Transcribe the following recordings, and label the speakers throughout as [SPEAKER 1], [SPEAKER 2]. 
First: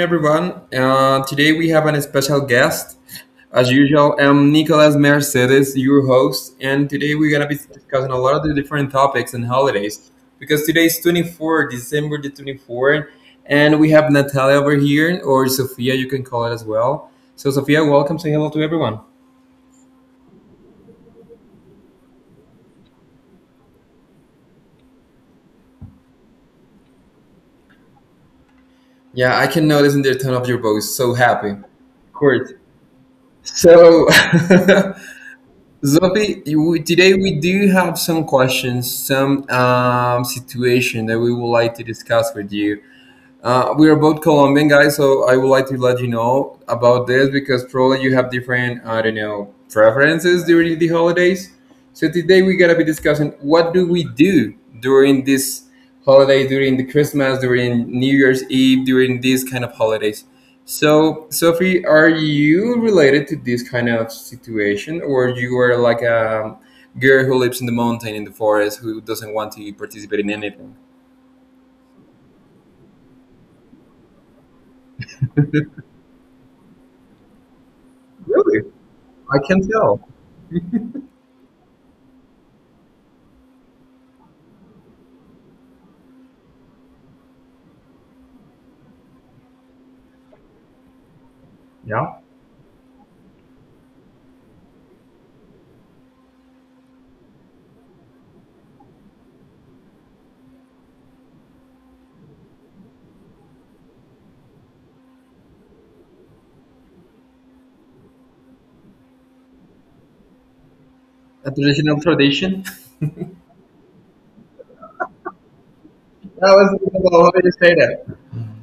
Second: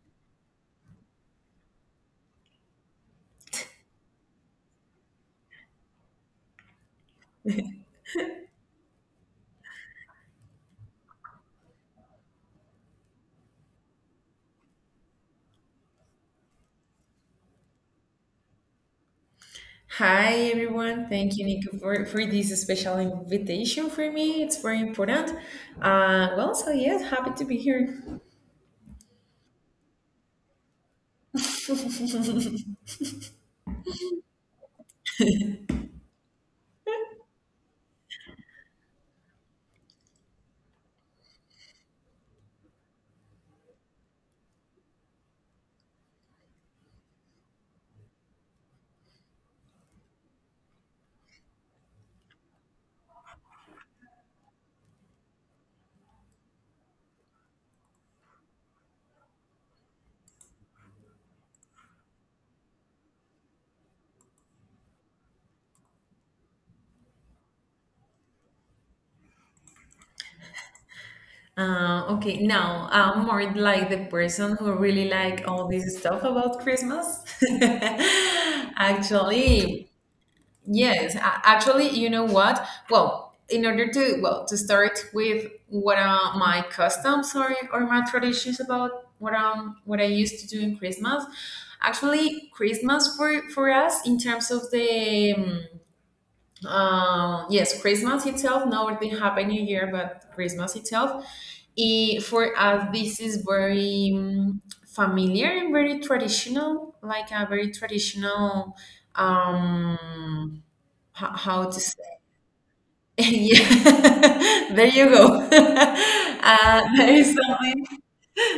[SPEAKER 1] everyone. Today we have an special guest. As usual, I'm Nicolas Mercedes, your host, and today we're gonna be discussing a lot of the different topics and holidays because today is December the 24th, and we have Natalia over here, or Sophia, you can call it as well. So, Sophia, welcome. Say hello to everyone.
[SPEAKER 2] Hi everyone, thank you Nico for this special invitation for me. It's very important. So yes, happy to be here.
[SPEAKER 1] Yeah, I can notice in the tone of your voice, so happy. Of course. So, Sophie, today we do have some questions, some situation that we would like to discuss with you. We are both Colombian guys, so I would like to let you know about this because probably you have different, I don't know, preferences during the holidays. So today we're gonna be discussing what do we do during this holiday, during the Christmas, during New Year's Eve, during these kind of holidays. So Sophie, are you related to this kind of situation, or you are like a girl who lives in the mountain in the forest who doesn't want to participate in anything?
[SPEAKER 2] Okay, now I'm more like the person who really like all this stuff about Christmas. Actually, yes, actually, you know what? Well, in order to to start with what are my customs or my traditions about what I used to do in Christmas. Actually, Christmas for us in terms of the yes, Christmas itself, not the Happy New Year, but Christmas itself. I For us, this is very familiar and very traditional, like a very traditional um ho-
[SPEAKER 1] A
[SPEAKER 2] how to
[SPEAKER 1] traditional
[SPEAKER 2] say
[SPEAKER 1] tradition?
[SPEAKER 2] yeah there you go
[SPEAKER 1] I was
[SPEAKER 2] there is
[SPEAKER 1] about to say
[SPEAKER 2] something
[SPEAKER 1] that.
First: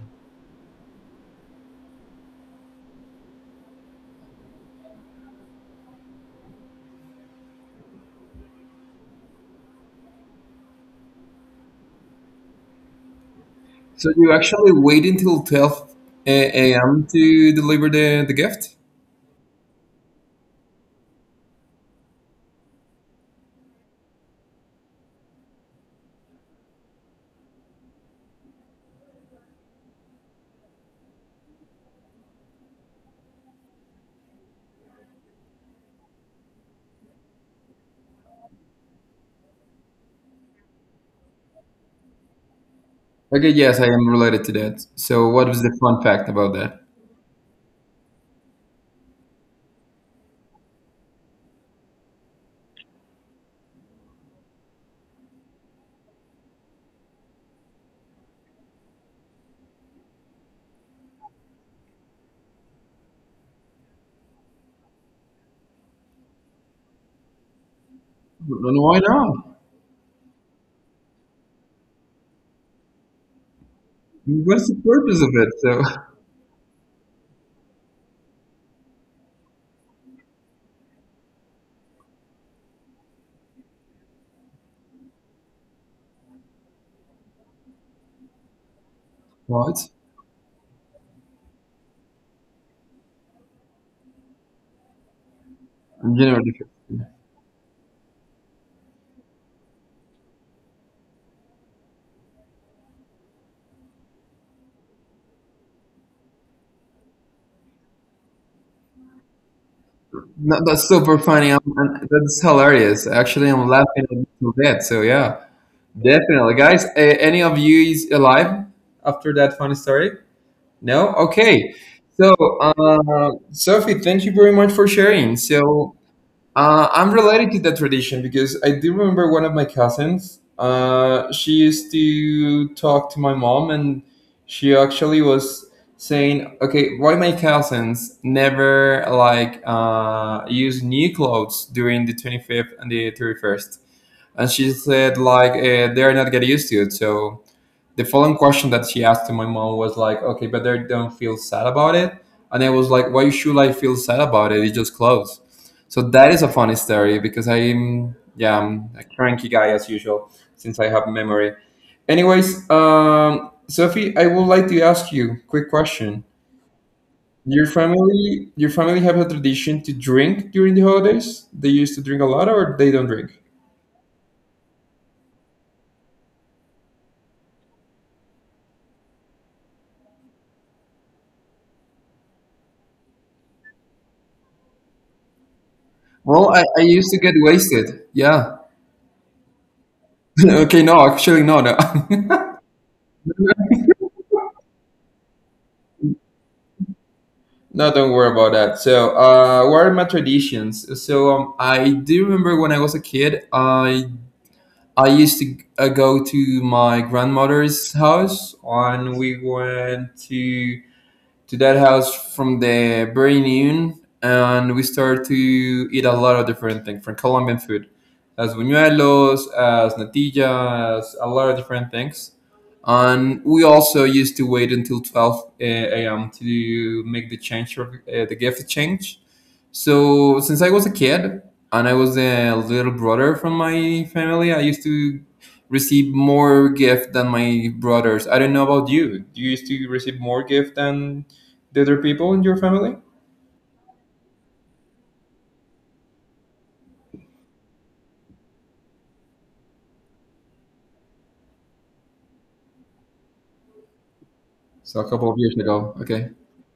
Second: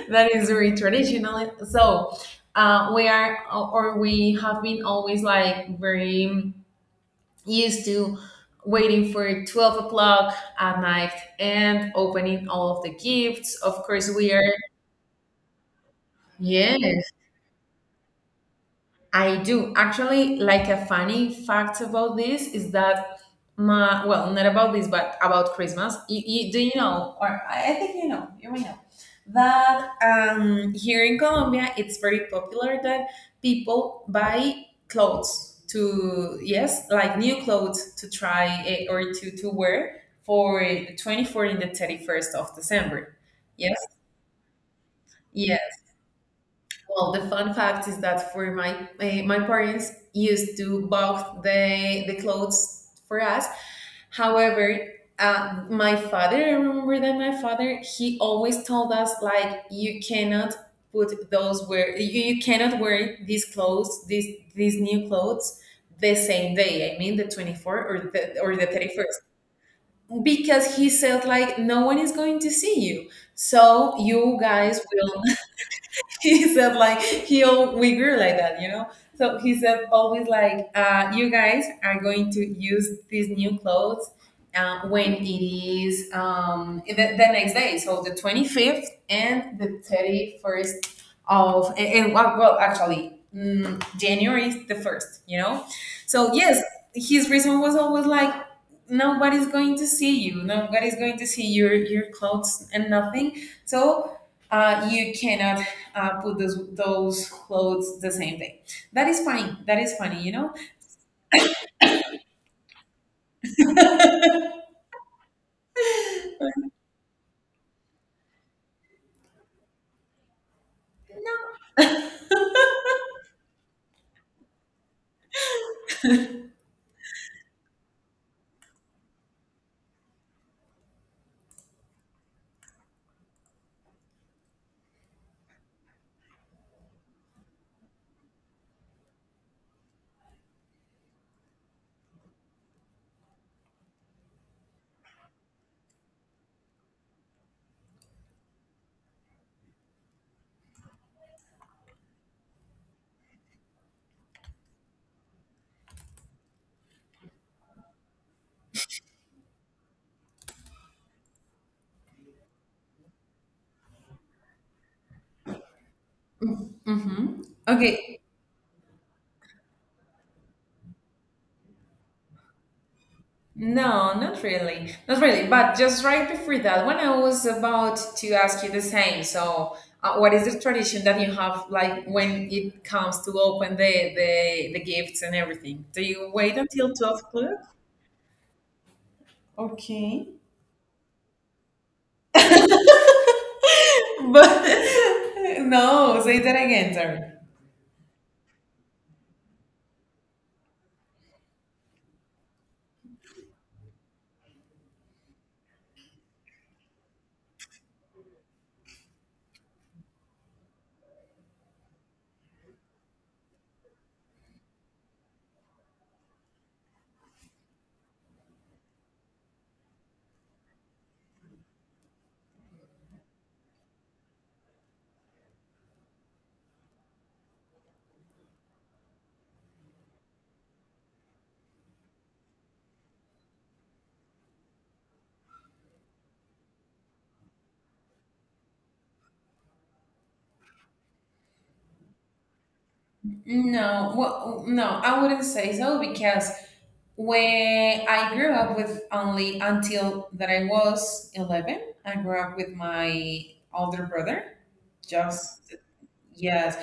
[SPEAKER 2] that is very traditional. So we are or we have been always like very used to waiting for 12 o'clock at night and opening all of the gifts, of
[SPEAKER 1] So
[SPEAKER 2] course. We
[SPEAKER 1] you
[SPEAKER 2] are,
[SPEAKER 1] actually wait until 12 a.m.
[SPEAKER 2] yes,
[SPEAKER 1] to deliver the gift?
[SPEAKER 2] I do. Actually, like, a funny fact about this is that my well not about this, but about Christmas. Do you know, or I think you know, you may know that here in Colombia it's very popular that people buy clothes to, yes, like new clothes to try, or to wear for the 24th and the 31st of December.
[SPEAKER 1] Okay,
[SPEAKER 2] Yes.
[SPEAKER 1] yes, I am related to that. So what
[SPEAKER 2] Yeah.
[SPEAKER 1] is the fun fact about that?
[SPEAKER 2] Well, the fun fact is that for my parents used to buff the clothes for us. However, I remember that my father, he always told us like, you cannot put those wear you cannot wear these clothes, these new clothes the same day. I mean the 24th or the
[SPEAKER 1] And
[SPEAKER 2] thirty
[SPEAKER 1] why
[SPEAKER 2] first
[SPEAKER 1] not?
[SPEAKER 2] Because he said like, no one is going to see you. So you
[SPEAKER 1] What's
[SPEAKER 2] guys
[SPEAKER 1] the
[SPEAKER 2] will—
[SPEAKER 1] purpose of it? So
[SPEAKER 2] He said like, we grew like that, you know. So he said always like, you guys are going to use these new clothes when it is, the next day, so the 25th and the
[SPEAKER 1] what?
[SPEAKER 2] 31st. Of, and well actually, January the 1st, you know.
[SPEAKER 1] I'm
[SPEAKER 2] So
[SPEAKER 1] generally
[SPEAKER 2] yes,
[SPEAKER 1] 15.
[SPEAKER 2] his reason was always like, nobody's going to see you, nobody's going to see your clothes and nothing. So you cannot put those clothes the same day. That is fine. That is funny.
[SPEAKER 1] No, that's super funny. And that's hilarious. Actually, I'm laughing a little bit. So yeah, definitely, guys. Any of you is alive after that funny story? No? Okay.
[SPEAKER 2] No.
[SPEAKER 1] So, Sophie, thank you very much for sharing. So, I'm related to that tradition because I do remember one of my cousins. She used to talk to my mom, and she actually was saying, "Okay, why my cousins never like use new clothes during the 25th and the 31st?" And she said, "Like they're not getting used to it, so." The following question that she asked to my mom was like, "Okay, but they don't feel sad about it." And I was like, "Why should I feel sad about it? It's just clothes." So that is a funny story because I'm a cranky guy as usual since I have memory. Anyways, Sophie, I would like to ask you quick question.
[SPEAKER 2] Mm-hmm.
[SPEAKER 1] Your
[SPEAKER 2] Okay.
[SPEAKER 1] family, your family have a tradition to drink during the holidays. They used to drink a lot, or they don't drink.
[SPEAKER 2] No, not really. Not really. But just right before that, when I was about to ask you the same. So what is the tradition that you have, like when it comes to open the gifts and everything? Do you wait
[SPEAKER 1] Well, I
[SPEAKER 2] until
[SPEAKER 1] used
[SPEAKER 2] twelve
[SPEAKER 1] to get
[SPEAKER 2] o'clock?
[SPEAKER 1] wasted. Yeah.
[SPEAKER 2] Okay.
[SPEAKER 1] Okay, no, actually, no, no.
[SPEAKER 2] But no, say that again, sorry.
[SPEAKER 1] No, don't worry about that. So, what are my traditions? So, I do remember when I was a kid, I used to go to my grandmother's house, and we went to that house from the very noon, and we started to eat a lot of different things, from Colombian food, as buñuelos, as natillas, a lot of different things, and we also used to wait until 12 a.m. to make the change of the gift change. So since I was a kid and I was a little brother from my family, I used to receive more gift than my brothers. I don't know about you. Do you used to receive more gift than the other people in your family?
[SPEAKER 2] No, well, no, I wouldn't say so, because when I grew up— with only until that I was 11, I grew up with my older brother.
[SPEAKER 1] So a couple of years
[SPEAKER 2] Just,
[SPEAKER 1] ago. Okay.
[SPEAKER 2] yes.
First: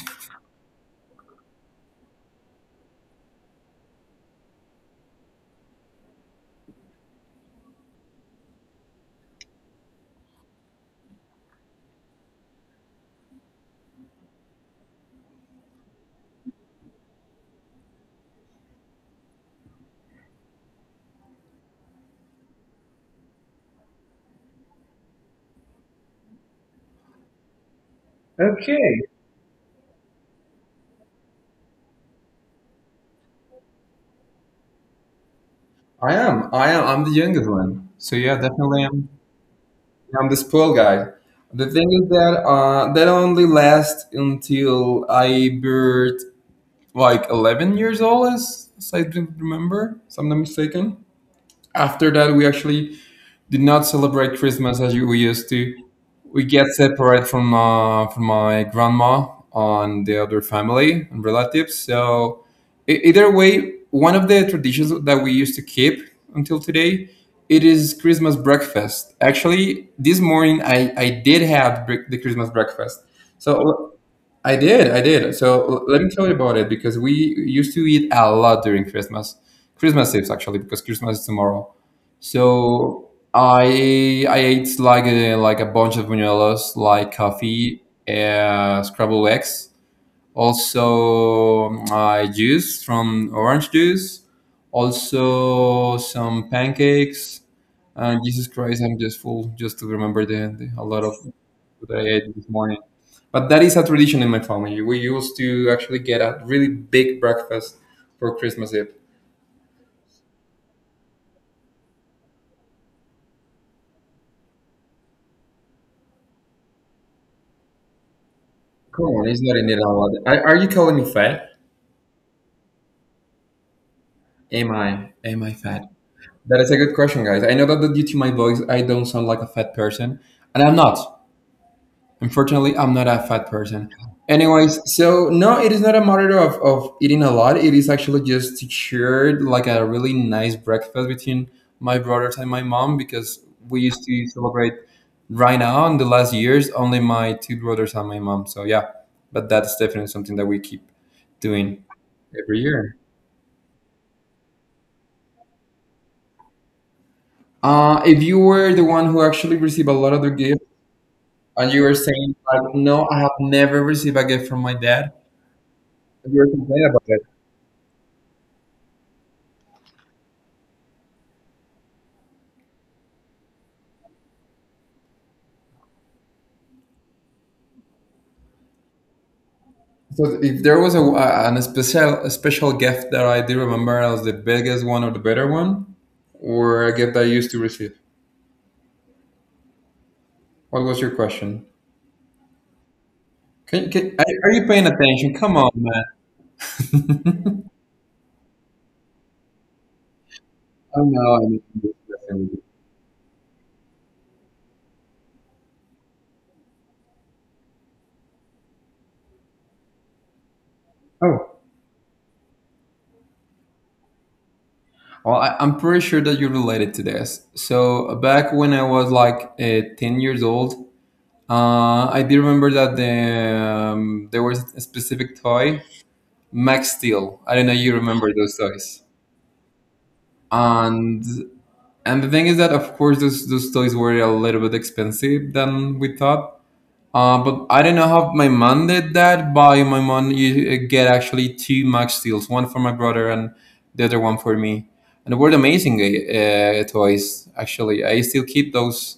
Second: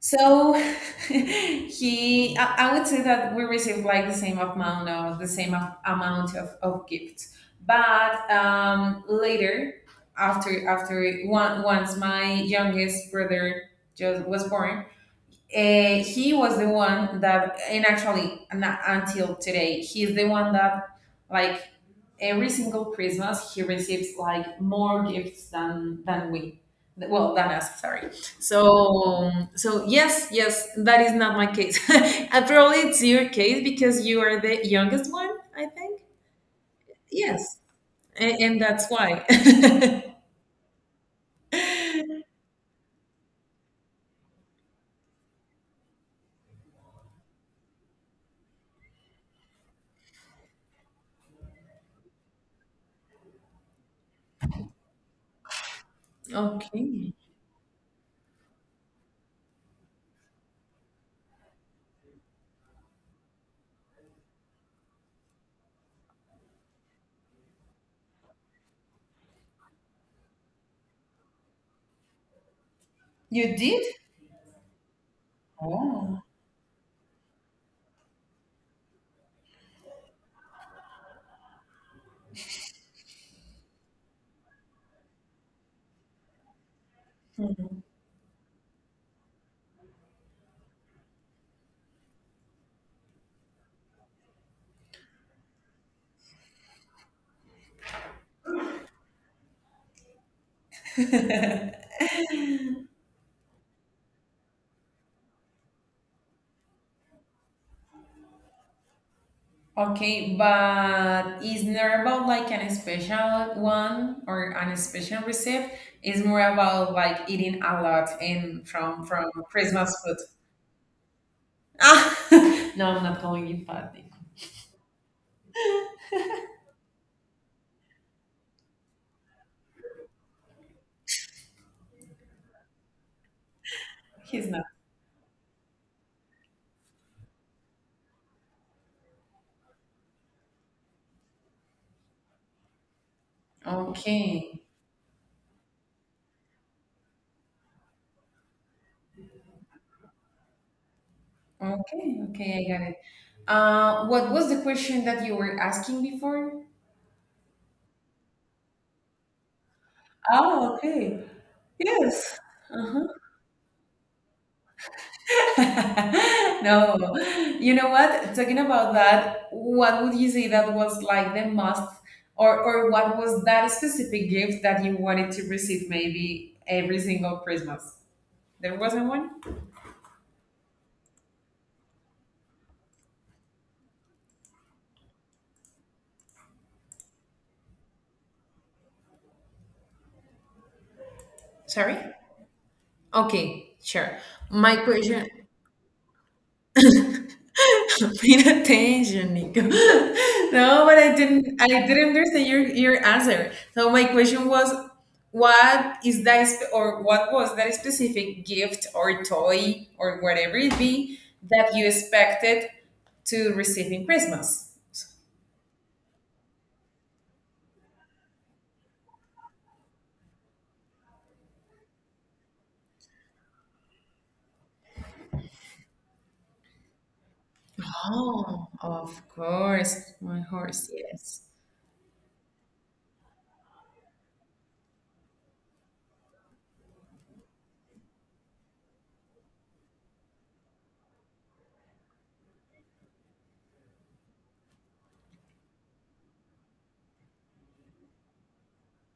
[SPEAKER 2] So I would say that we received like the same amount of, the same amount of gifts. But later, once my youngest brother just was born, he was the one that, and actually, until today, he's the one that, like, every single Christmas, he receives like more gifts than we, well, than us. Sorry.
[SPEAKER 1] Okay.
[SPEAKER 2] So yes, yes, that is not my case. And probably it's your case because you are the youngest one, I think.
[SPEAKER 1] I am. I am. I'm the youngest
[SPEAKER 2] Yes,
[SPEAKER 1] one. So
[SPEAKER 2] and,
[SPEAKER 1] yeah,
[SPEAKER 2] and
[SPEAKER 1] definitely.
[SPEAKER 2] that's why.
[SPEAKER 1] I'm this pool guy. The thing is that that only lasts until I birth like 11 years old, as I don't remember, if I'm not mistaken. After that, we actually do not celebrate Christmas as we used to. We get
[SPEAKER 2] Okay,
[SPEAKER 1] separate from my grandma and the other family and relatives. So either way, one of the traditions that we used to keep until today, it is Christmas breakfast. Actually, this morning I did have the Christmas breakfast.
[SPEAKER 2] you did.
[SPEAKER 1] So I did. So let me
[SPEAKER 2] Oh.
[SPEAKER 1] tell you about it because we used to eat a lot during Christmas, Christmas Eve actually, because Christmas is tomorrow. So I ate like a bunch of buñuelos, like coffee, scrambled eggs, also juice from orange juice, also some pancakes. And Jesus Christ, I'm just full just to remember the a lot of food that I ate this morning. But that is a tradition in my family. We used to actually get a really big breakfast for Christmas Eve.
[SPEAKER 2] Okay, but it's not about like an special one or an special recipe. It's more about like eating a lot and from
[SPEAKER 1] Come on,
[SPEAKER 2] from
[SPEAKER 1] it's not in it a
[SPEAKER 2] Christmas
[SPEAKER 1] lot.
[SPEAKER 2] food.
[SPEAKER 1] Are you calling me fat?
[SPEAKER 2] Ah, no, I'm not calling you fat, Nico.
[SPEAKER 1] Am I? Am I fat? That is a good question, guys. I know that due to my voice, I don't sound like a fat person, and I'm not. Unfortunately, I'm not a fat person.
[SPEAKER 2] He's not.
[SPEAKER 1] Anyways, so no, it is not a matter of eating a lot. It is actually just to share like a really nice breakfast between my brothers and my mom because we used to
[SPEAKER 2] Okay,
[SPEAKER 1] celebrate right now in the last years only my two brothers and my mom. So yeah, but that's definitely something that we keep doing
[SPEAKER 2] okay,
[SPEAKER 1] every
[SPEAKER 2] okay. I got
[SPEAKER 1] year.
[SPEAKER 2] it. What was the question that you were asking before?
[SPEAKER 1] If you were the one who actually received a lot of the gift
[SPEAKER 2] Oh, okay.
[SPEAKER 1] and you were saying
[SPEAKER 2] Yes.
[SPEAKER 1] like,
[SPEAKER 2] Uh
[SPEAKER 1] no, I have never received a gift from my dad, you're complaining about
[SPEAKER 2] No,
[SPEAKER 1] it.
[SPEAKER 2] you know what? Talking about that, what would you say that was like the most, or what was that specific gift that you wanted to receive maybe every single Christmas? There wasn't one?
[SPEAKER 1] So if there was a an special a special gift that I do remember as the biggest one or the better one, or a gift I used to receive, what was your question?
[SPEAKER 2] Sorry? Okay,
[SPEAKER 1] Can,
[SPEAKER 2] sure.
[SPEAKER 1] are you
[SPEAKER 2] My
[SPEAKER 1] paying
[SPEAKER 2] question—
[SPEAKER 1] attention? Come on, man.
[SPEAKER 2] Paying attention, Nico. No,
[SPEAKER 1] Oh
[SPEAKER 2] but I
[SPEAKER 1] no, I need
[SPEAKER 2] didn't. I
[SPEAKER 1] to do this.
[SPEAKER 2] didn't understand your answer. So my question was, what is or what was that specific gift or toy or whatever it be
[SPEAKER 1] Oh,
[SPEAKER 2] that you expected to receive in Christmas?
[SPEAKER 1] well, I'm pretty sure that you're related to this. So back when I was like 10 years old, I do remember that there was a specific toy, Max Steel. I don't know you remember those
[SPEAKER 2] Oh,
[SPEAKER 1] toys.
[SPEAKER 2] of course, my horse.
[SPEAKER 1] And
[SPEAKER 2] Yes.
[SPEAKER 1] And the thing is that, of course, those toys were a little bit expensive than we thought. But I don't know how my mom did that. By my mom, you get actually two Max Steels, one for my brother and the other one for me. And they were amazing toys. Actually, I still keep those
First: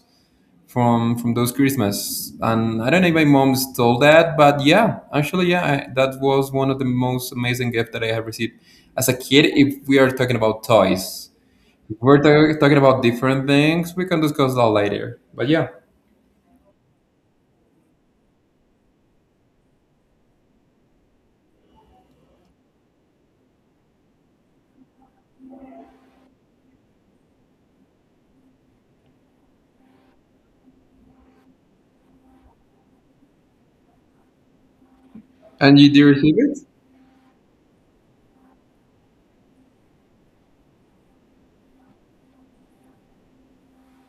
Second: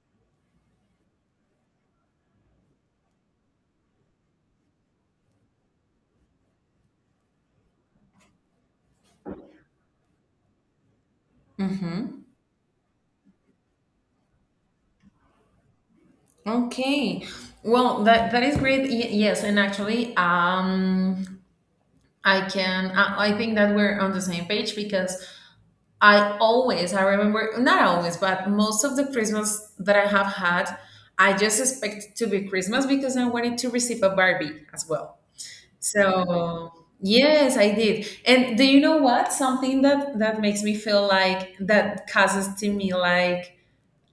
[SPEAKER 1] from those Christmas. And I don't know if my mom stole that, but yeah, actually, yeah, that was one of the most amazing gift that I have received as a kid. If we are talking about toys we're
[SPEAKER 2] Mm-hmm.
[SPEAKER 1] talking about different things. We can discuss that later. But yeah.
[SPEAKER 2] Okay. Well, that is great. Yes, and actually, I think that we're on the same page, because I always— I remember, not always, but most of the Christmas that I have had, I just expect it to be Christmas, because I wanted to receive a Barbie as well.
[SPEAKER 1] And you did receive it?
[SPEAKER 2] So, yes, I did. And do you know what? Something that makes me feel like, that causes to me like,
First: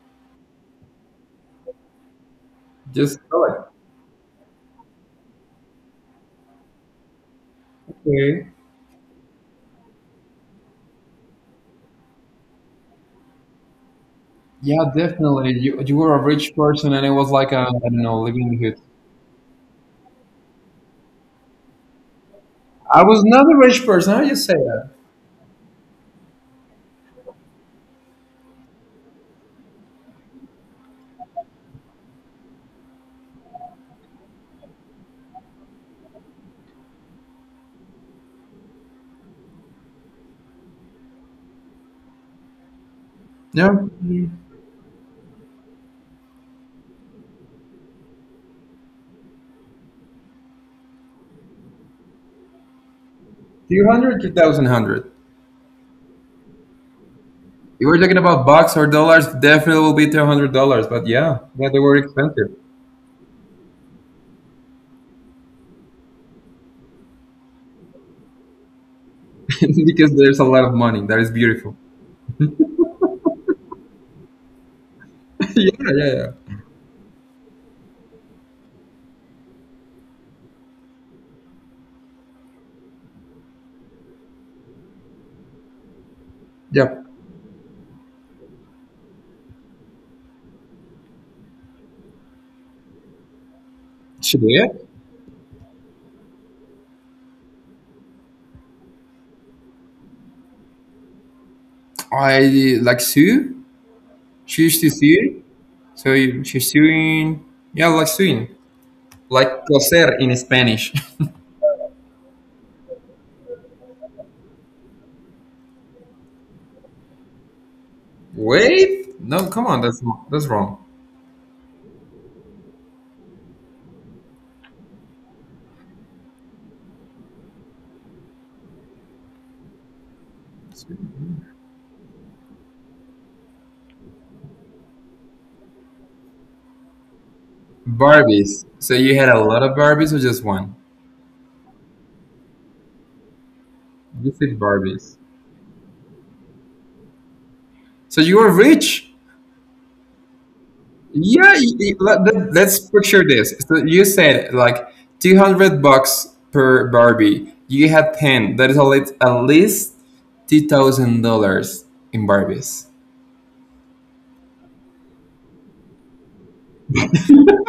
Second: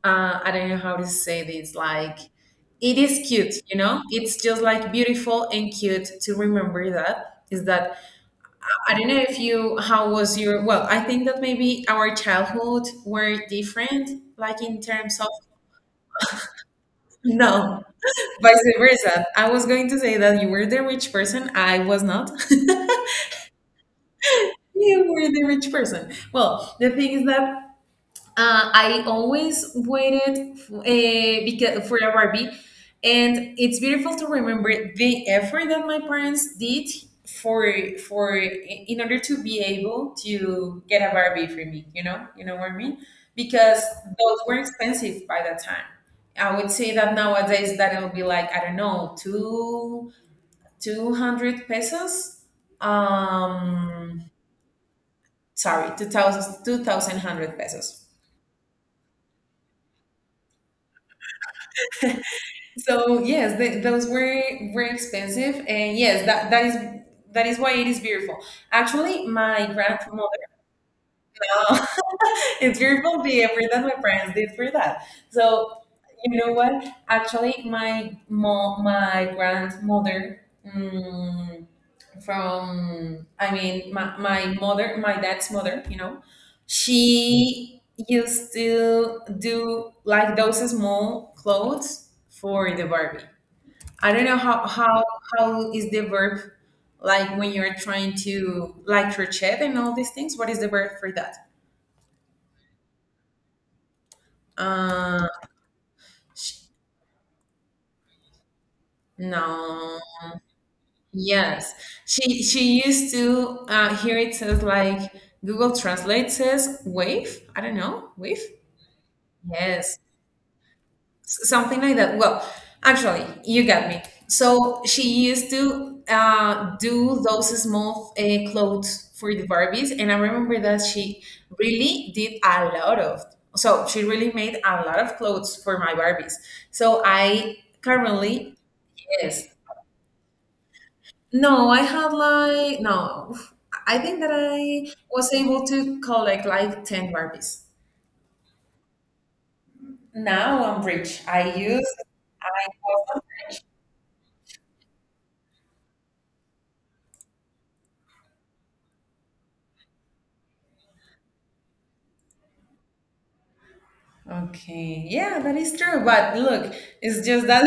[SPEAKER 2] I don't know how to say this. Like, it
[SPEAKER 1] Just
[SPEAKER 2] is
[SPEAKER 1] go
[SPEAKER 2] cute,
[SPEAKER 1] it.
[SPEAKER 2] you know. It's just like, beautiful and cute to remember that. Is that,
[SPEAKER 1] Okay.
[SPEAKER 2] I don't know if you— how was your— well, I think that maybe our childhood were different, like in
[SPEAKER 1] Yeah,
[SPEAKER 2] terms of—
[SPEAKER 1] definitely. You were a rich person, and it was like a, I
[SPEAKER 2] No,
[SPEAKER 1] don't know, living in the
[SPEAKER 2] vice
[SPEAKER 1] hood.
[SPEAKER 2] versa. I was going to say that you were the rich person, I was not.
[SPEAKER 1] I was not a rich person. How you say that.
[SPEAKER 2] You were the rich person. Well, the thing is that I always waited, because for a Barbie, and it's beautiful to remember the effort that my parents did for in order to be able to get a Barbie for me. You know what I mean?
[SPEAKER 1] Yeah.
[SPEAKER 2] Because
[SPEAKER 1] Two
[SPEAKER 2] those were expensive by that time. I would say that nowadays that it'll be like, I don't know, two two hundred pesos.
[SPEAKER 1] hundred, two
[SPEAKER 2] Um,
[SPEAKER 1] thousand hundred.
[SPEAKER 2] Sorry, two thousand two thousand one hundred
[SPEAKER 1] You were
[SPEAKER 2] pesos.
[SPEAKER 1] talking about bucks or dollars, definitely will be $200. But yeah, yeah, they were expensive
[SPEAKER 2] So yes, th those were expensive, and yes, that is why it is beautiful. Actually, my
[SPEAKER 1] because there's a
[SPEAKER 2] grandmother—
[SPEAKER 1] lot of money. That is beautiful.
[SPEAKER 2] It's beautiful the effort that my parents did for that.
[SPEAKER 1] Yeah,
[SPEAKER 2] So
[SPEAKER 1] yeah, yeah.
[SPEAKER 2] you know what? Actually, my grandmother, mm, from I mean, my mother, my dad's mother,
[SPEAKER 1] Yeah.
[SPEAKER 2] she used to do like those small clothes for the Barbie. I don't know
[SPEAKER 1] Should we?
[SPEAKER 2] how is the verb, like when you're trying to like crochet and all these things. What is the verb for that?
[SPEAKER 1] I like Sue. She used to
[SPEAKER 2] Uh,
[SPEAKER 1] see. So
[SPEAKER 2] sh-
[SPEAKER 1] she's doing, yeah, like doing, like
[SPEAKER 2] no.
[SPEAKER 1] coser in Spanish.
[SPEAKER 2] Yes, she used to, here it says like Google Translate says wave. I don't know wave.
[SPEAKER 1] Wait, no, come on,
[SPEAKER 2] Yes,
[SPEAKER 1] that's not- that's wrong.
[SPEAKER 2] Something like that. Well, actually, you got me. So she used to, do those small, clothes for the Barbies, and I remember that she really did a lot of. So she really made a lot of clothes for my Barbies. So I currently—
[SPEAKER 1] Barbies. So you had a
[SPEAKER 2] yes,
[SPEAKER 1] lot of Barbies or just one?
[SPEAKER 2] no, I had like— no. I think
[SPEAKER 1] You
[SPEAKER 2] that
[SPEAKER 1] said
[SPEAKER 2] I
[SPEAKER 1] Barbies.
[SPEAKER 2] was able to collect like 10 Barbies.
[SPEAKER 1] So you were rich.
[SPEAKER 2] Now I'm rich.
[SPEAKER 1] Yeah,
[SPEAKER 2] I use— I
[SPEAKER 1] let's
[SPEAKER 2] was—
[SPEAKER 1] picture this. So you said like 200 bucks per Barbie. You had 10. That is at least $2,000 in Barbies.
[SPEAKER 2] Okay. Yeah, that is true. But look, it's just that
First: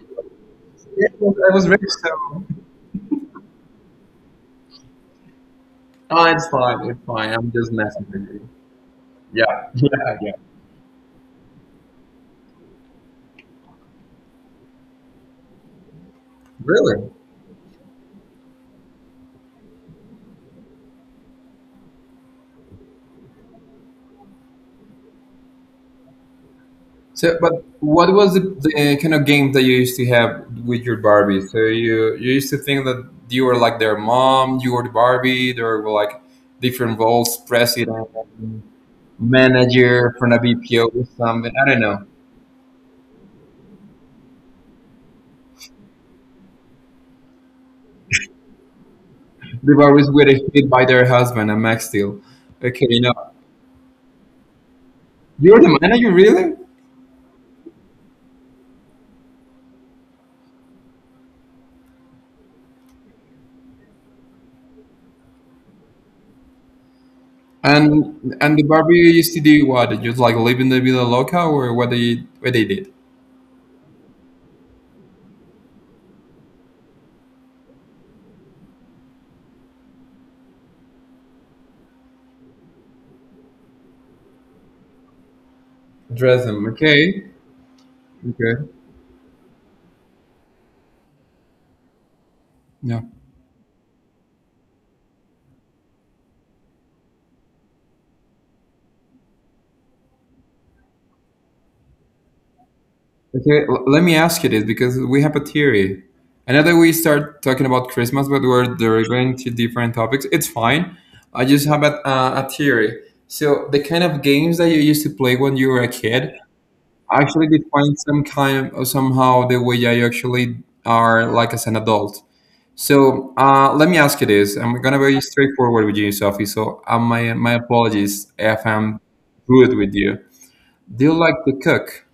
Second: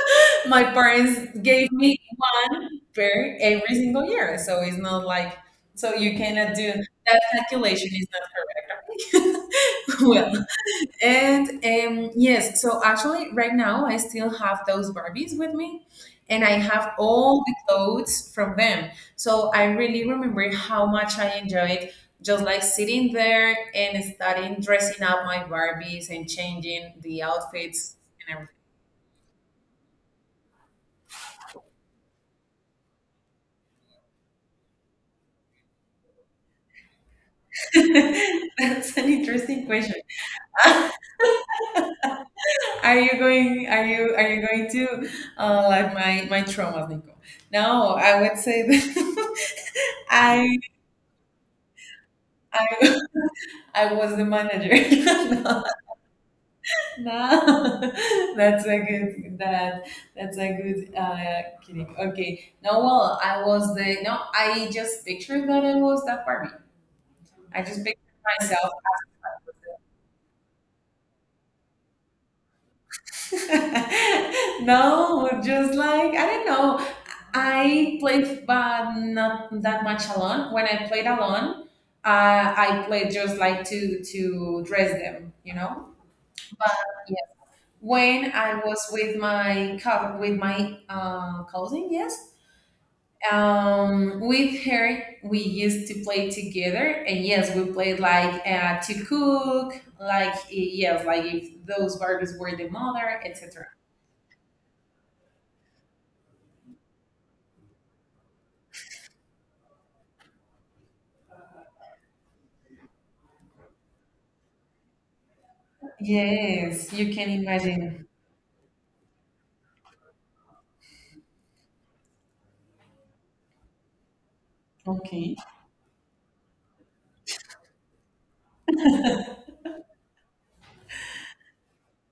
[SPEAKER 2] my
[SPEAKER 1] Yeah,
[SPEAKER 2] parents
[SPEAKER 1] I was
[SPEAKER 2] gave
[SPEAKER 1] rich,
[SPEAKER 2] me
[SPEAKER 1] so.
[SPEAKER 2] one pair every single year. So it's not like— so you
[SPEAKER 1] Oh, it's
[SPEAKER 2] cannot do
[SPEAKER 1] fine. It's
[SPEAKER 2] that
[SPEAKER 1] fine. I'm just
[SPEAKER 2] calculation,
[SPEAKER 1] messing
[SPEAKER 2] is not
[SPEAKER 1] with you.
[SPEAKER 2] correct.
[SPEAKER 1] Yeah.
[SPEAKER 2] Okay?
[SPEAKER 1] Yeah. Yeah.
[SPEAKER 2] Well, and yes, so actually, right now I still have those Barbies with me, and I have
[SPEAKER 1] Really?
[SPEAKER 2] all the clothes from them. So I really remember how much I enjoyed just like sitting there and starting dressing up my Barbies and changing the
[SPEAKER 1] So, but
[SPEAKER 2] outfits
[SPEAKER 1] what was the,
[SPEAKER 2] and
[SPEAKER 1] the kind of game that you used to have with your Barbie? So you used to think that you were like their mom, you were the Barbie. There were like different roles: president,
[SPEAKER 2] everything. That's an interesting question.
[SPEAKER 1] manager, from a BPO or something. I don't know.
[SPEAKER 2] Are you going— are you going to, like my traumas, Nico? No, I would say that
[SPEAKER 1] The Barbies were
[SPEAKER 2] I
[SPEAKER 1] hit by their husband, a Max Steel. Okay,
[SPEAKER 2] I I was the manager.
[SPEAKER 1] you're
[SPEAKER 2] No,
[SPEAKER 1] the manager, really?
[SPEAKER 2] no. That's a good— that— that's a good kidding. Okay, no, well, I was the— no. I just pictured that I was that Barbie. I just pictured
[SPEAKER 1] And the
[SPEAKER 2] myself.
[SPEAKER 1] Barbie used to do what? Just like live in the Villa Loca, or what they did?
[SPEAKER 2] No, just like, I don't know. I played, but not that much alone. When I played alone, I played just like to dress them.
[SPEAKER 1] Dress them,
[SPEAKER 2] But yeah.
[SPEAKER 1] okay?
[SPEAKER 2] When I
[SPEAKER 1] Okay.
[SPEAKER 2] was with my co-, with my, cousin, yes.
[SPEAKER 1] Yeah.
[SPEAKER 2] With her, we used to play together, and yes, we played like, to cook, like, yes, like if those Barbies were the mother,
[SPEAKER 1] Okay,
[SPEAKER 2] etc.
[SPEAKER 1] let me ask you this because we have a theory. I know that we start talking about Christmas, but we're deriving to different topics. It's fine. I just have a theory. So the kind of games that you used to play when you were a kid
[SPEAKER 2] Yes, you can
[SPEAKER 1] actually define
[SPEAKER 2] imagine.
[SPEAKER 1] some kind of somehow the way that you actually are like as an adult. So let me ask you this. I'm gonna be
[SPEAKER 2] Okay.
[SPEAKER 1] straightforward with you, Sophie. So my apologies if I'm rude with you. Do you like to cook?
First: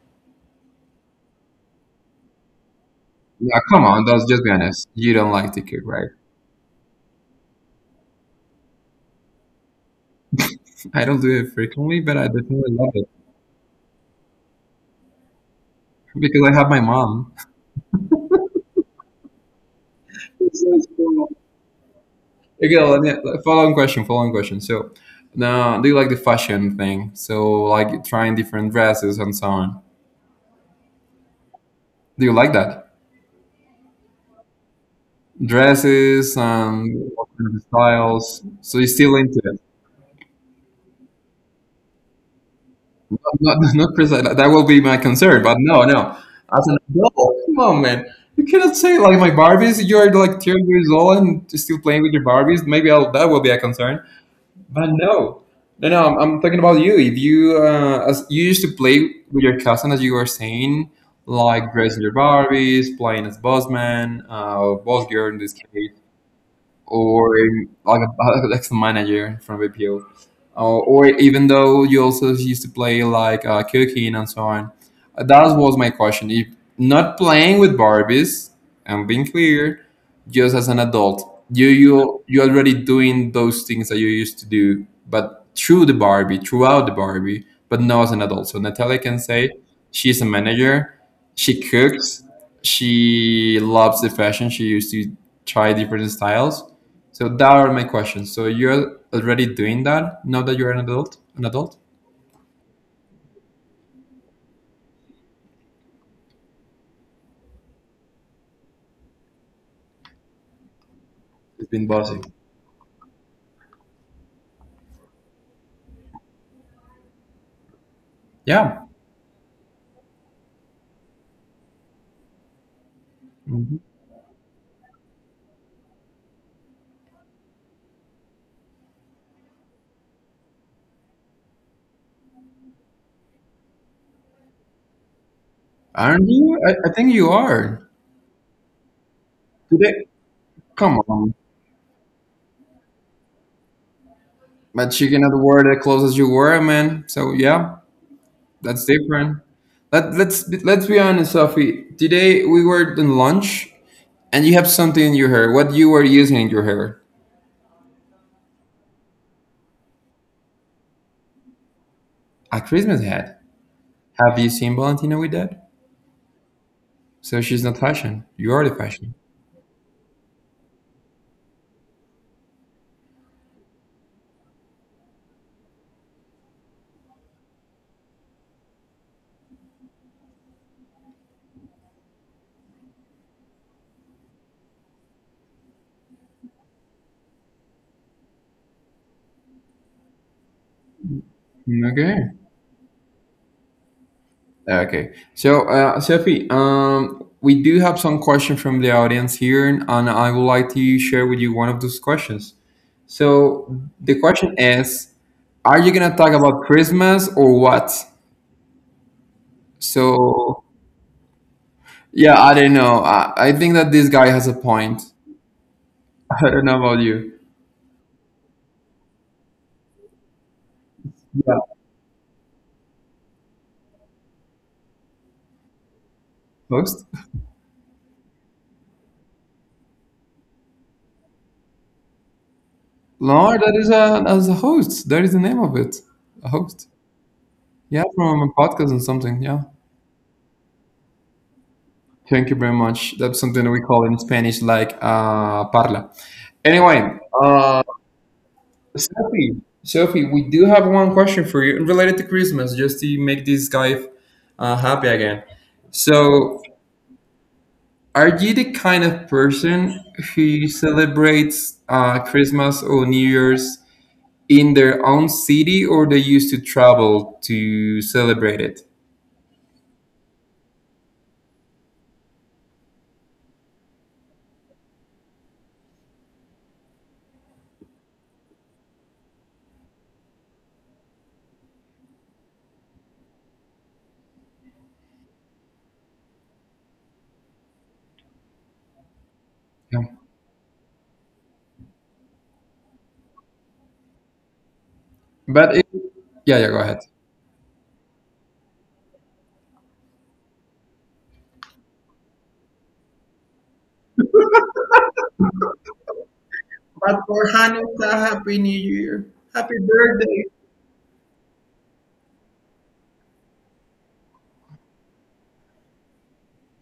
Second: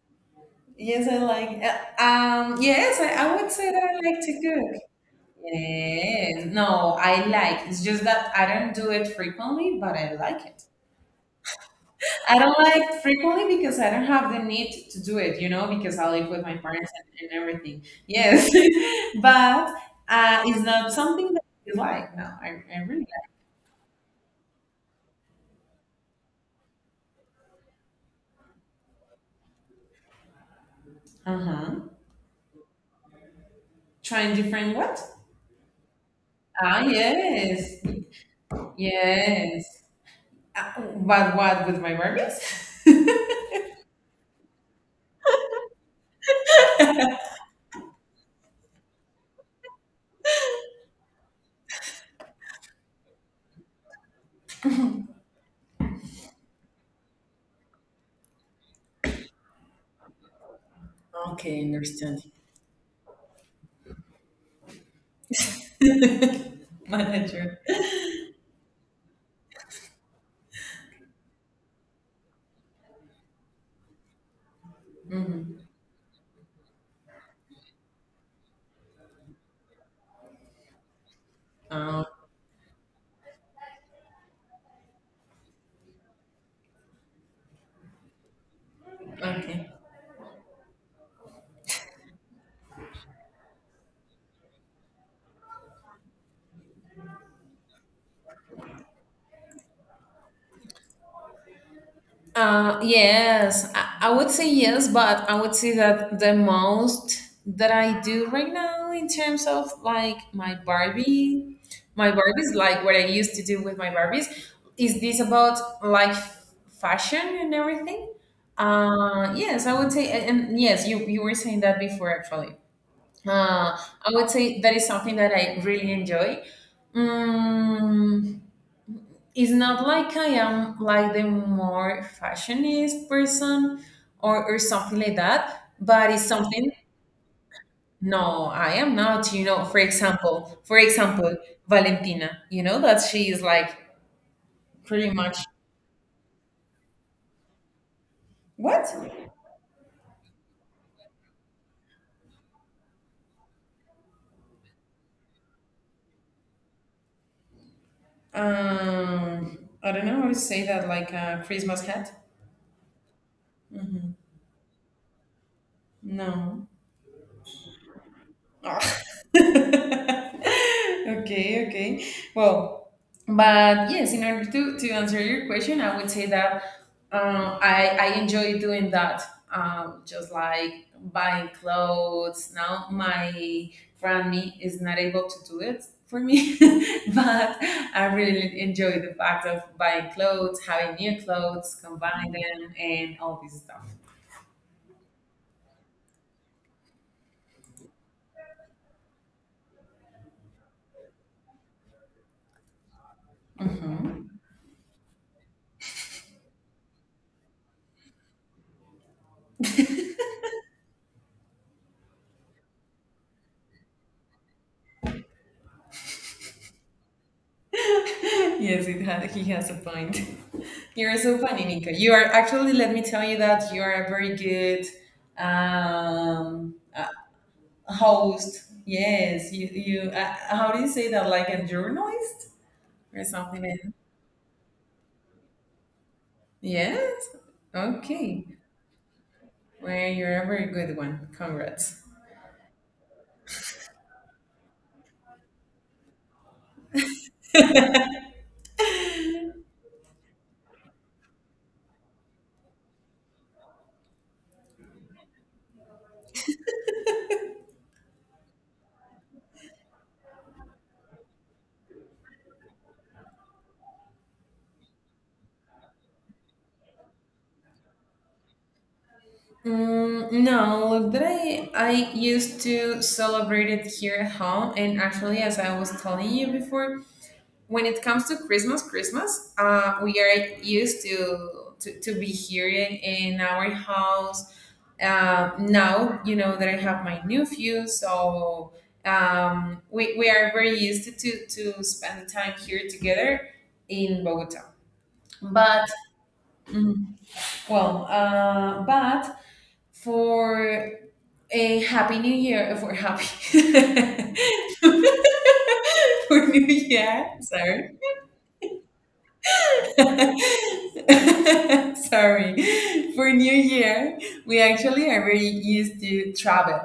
[SPEAKER 2] Yes, I like. Yes, I would
[SPEAKER 1] Yeah,
[SPEAKER 2] say that
[SPEAKER 1] come
[SPEAKER 2] I
[SPEAKER 1] on,
[SPEAKER 2] like
[SPEAKER 1] that's
[SPEAKER 2] to
[SPEAKER 1] just be
[SPEAKER 2] cook.
[SPEAKER 1] honest. You don't like the cook, right?
[SPEAKER 2] Yes. No, I like. It's just that I don't do it frequently, but I like it.
[SPEAKER 1] I don't do it frequently, but I
[SPEAKER 2] I don't
[SPEAKER 1] definitely love
[SPEAKER 2] like
[SPEAKER 1] it
[SPEAKER 2] frequently because I don't have the need to do it, because I live
[SPEAKER 1] because
[SPEAKER 2] with
[SPEAKER 1] I
[SPEAKER 2] my
[SPEAKER 1] have my
[SPEAKER 2] parents and,
[SPEAKER 1] mom.
[SPEAKER 2] and everything. Yes, but
[SPEAKER 1] It's
[SPEAKER 2] it's
[SPEAKER 1] so
[SPEAKER 2] not
[SPEAKER 1] cool.
[SPEAKER 2] something that you like. No, I
[SPEAKER 1] Okay,
[SPEAKER 2] really
[SPEAKER 1] let me
[SPEAKER 2] like.
[SPEAKER 1] following question. So, now do you like the fashion thing? So, like trying different dresses and so on.
[SPEAKER 2] Uh huh.
[SPEAKER 1] Do you like that?
[SPEAKER 2] Trying different what?
[SPEAKER 1] Dresses
[SPEAKER 2] Ah,
[SPEAKER 1] and what kind of
[SPEAKER 2] yes,
[SPEAKER 1] styles. So you're still into it.
[SPEAKER 2] yes. But what with my Barbies?
[SPEAKER 1] Not, not precisely. That will be my concern. But no, no. As an adult, come on, man. You cannot say like my Barbies. You're like 10 years old and still playing with your Barbies. Maybe that will be a concern. But no, no, no. I'm talking about you. If you as you used to play with your cousin, as you were saying,
[SPEAKER 2] Okay,
[SPEAKER 1] like dressing your
[SPEAKER 2] understand.
[SPEAKER 1] Barbies, playing as bossman, boss girl in this case or
[SPEAKER 2] Manager.
[SPEAKER 1] like a, like the manager from BPO, or even though you also used to play like cooking and so on. That
[SPEAKER 2] Mhm.
[SPEAKER 1] was my question. If not playing with Barbies, and being clear, just as an adult, you
[SPEAKER 2] Ah,
[SPEAKER 1] you you already doing those things that you used to do, but through the Barbie, throughout the Barbie, but now as an adult. So Natalia can say
[SPEAKER 2] okay.
[SPEAKER 1] she's a manager, she cooks, she loves the fashion, she used to try different styles so that are my questions. So you're already doing that now that you're an adult. An adult.
[SPEAKER 2] Yes, I would say yes, but I would say that the most that I do right now in terms of like my Barbie,
[SPEAKER 1] It have been
[SPEAKER 2] my
[SPEAKER 1] buzzing.
[SPEAKER 2] Barbies, like what I used to do with my Barbies, is this about like fashion and everything?
[SPEAKER 1] Yeah.
[SPEAKER 2] Yes, I would say, and yes, you were saying that before actually. Uh,
[SPEAKER 1] Mhm.
[SPEAKER 2] I would say that is something that I really enjoy. Mm, it's not like I am like the more fashionist person or something like that, but it's
[SPEAKER 1] Aren't you?
[SPEAKER 2] something
[SPEAKER 1] I think you are.
[SPEAKER 2] no, I am not, you know,
[SPEAKER 1] Today,
[SPEAKER 2] for
[SPEAKER 1] come on.
[SPEAKER 2] example, Valentina, you know, that she is like
[SPEAKER 1] But
[SPEAKER 2] pretty
[SPEAKER 1] you cannot
[SPEAKER 2] much
[SPEAKER 1] wear the clothes as you were, man. So yeah, that's
[SPEAKER 2] what?
[SPEAKER 1] different. Let's be honest, Sophie. Today we were in lunch, and you have something in your hair. What you were using in your hair?
[SPEAKER 2] I don't know how to say that, like a Christmas hat?
[SPEAKER 1] A Christmas hat. Have you seen Valentina with that?
[SPEAKER 2] No.
[SPEAKER 1] So she's not fashion. You are the
[SPEAKER 2] Ah.
[SPEAKER 1] fashion.
[SPEAKER 2] Okay, okay. Well, but yes, in order to answer your question, I would say that I enjoy doing that, just like buying clothes. Now my granny is not able to do it for me. But I really enjoy the fact of buying clothes, having new clothes, combining
[SPEAKER 1] Okay.
[SPEAKER 2] them, and all this stuff.
[SPEAKER 1] Okay. So, Sophie, we do have some question from the audience here, and I would like to share with you one of those questions. So, the
[SPEAKER 2] Mhm.
[SPEAKER 1] question is, are you gonna talk about Christmas or what? So, yeah, I don't know. I think that this guy has a point. I don't know about you.
[SPEAKER 2] Yes, he has a point. You're so
[SPEAKER 1] Yeah,
[SPEAKER 2] funny, Nika. You are actually, let me tell you that you are a very good um,
[SPEAKER 1] host.
[SPEAKER 2] uh, host. Yes, you how do you say that? Like a journalist or
[SPEAKER 1] No,
[SPEAKER 2] something?
[SPEAKER 1] that
[SPEAKER 2] Like
[SPEAKER 1] is
[SPEAKER 2] that?
[SPEAKER 1] a as a host. That is the name of it. A host.
[SPEAKER 2] Yes,
[SPEAKER 1] Yeah, from
[SPEAKER 2] okay.
[SPEAKER 1] a podcast and something. Yeah.
[SPEAKER 2] Well, you're a very good one. Congrats.
[SPEAKER 1] Thank you very much. That's something that we call in Spanish like parla. Anyway, Sophie, Sophie, we do have one question for you related to Christmas, just to make this guy happy again. So, are you the kind of person who celebrates Christmas or New Year's in their own city, or they used to travel to celebrate it?
[SPEAKER 2] No, look that I used to celebrate it here at home, and actually, as I was telling you before, when it comes to Christmas, Christmas, we are used to be here in our house. Now, you know that I have my nephew, so um,
[SPEAKER 1] Yeah.
[SPEAKER 2] we we are very used to spend time here together in Bogota.
[SPEAKER 1] But
[SPEAKER 2] But
[SPEAKER 1] it, yeah, yeah, go ahead.
[SPEAKER 2] mm, well, but for a happy New Year, for happy for New
[SPEAKER 1] But
[SPEAKER 2] Year,
[SPEAKER 1] for
[SPEAKER 2] sorry.
[SPEAKER 1] Hanukkah, Happy New Year. Happy birthday.
[SPEAKER 2] Sorry. For New Year, we actually are very used to travel.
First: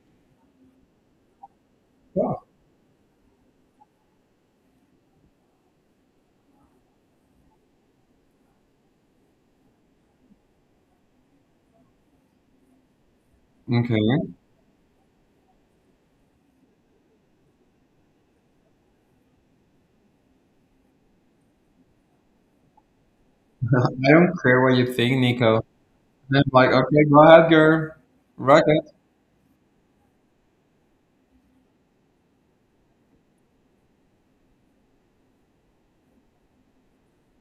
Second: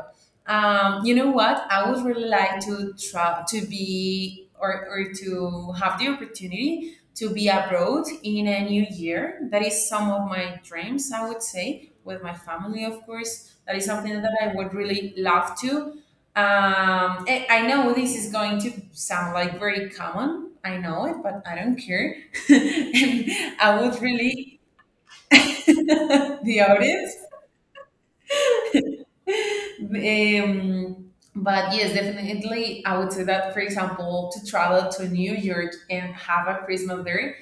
[SPEAKER 2] You know what? I would really like to travel to be or to have the opportunity to be abroad in a new year. That is some of my dreams, I would say, with my family, of course. That is something
[SPEAKER 1] Okay.
[SPEAKER 2] that I would really love to. I know this is going to sound like very common. I know it, but I don't care. And I would
[SPEAKER 1] I don't
[SPEAKER 2] really
[SPEAKER 1] care what you think, Nico. And I'm
[SPEAKER 2] the
[SPEAKER 1] like, okay,
[SPEAKER 2] audience.
[SPEAKER 1] go ahead, girl. Rock it.
[SPEAKER 2] But yes, definitely, I would say that, for example, to travel to New York and have a Christmas there,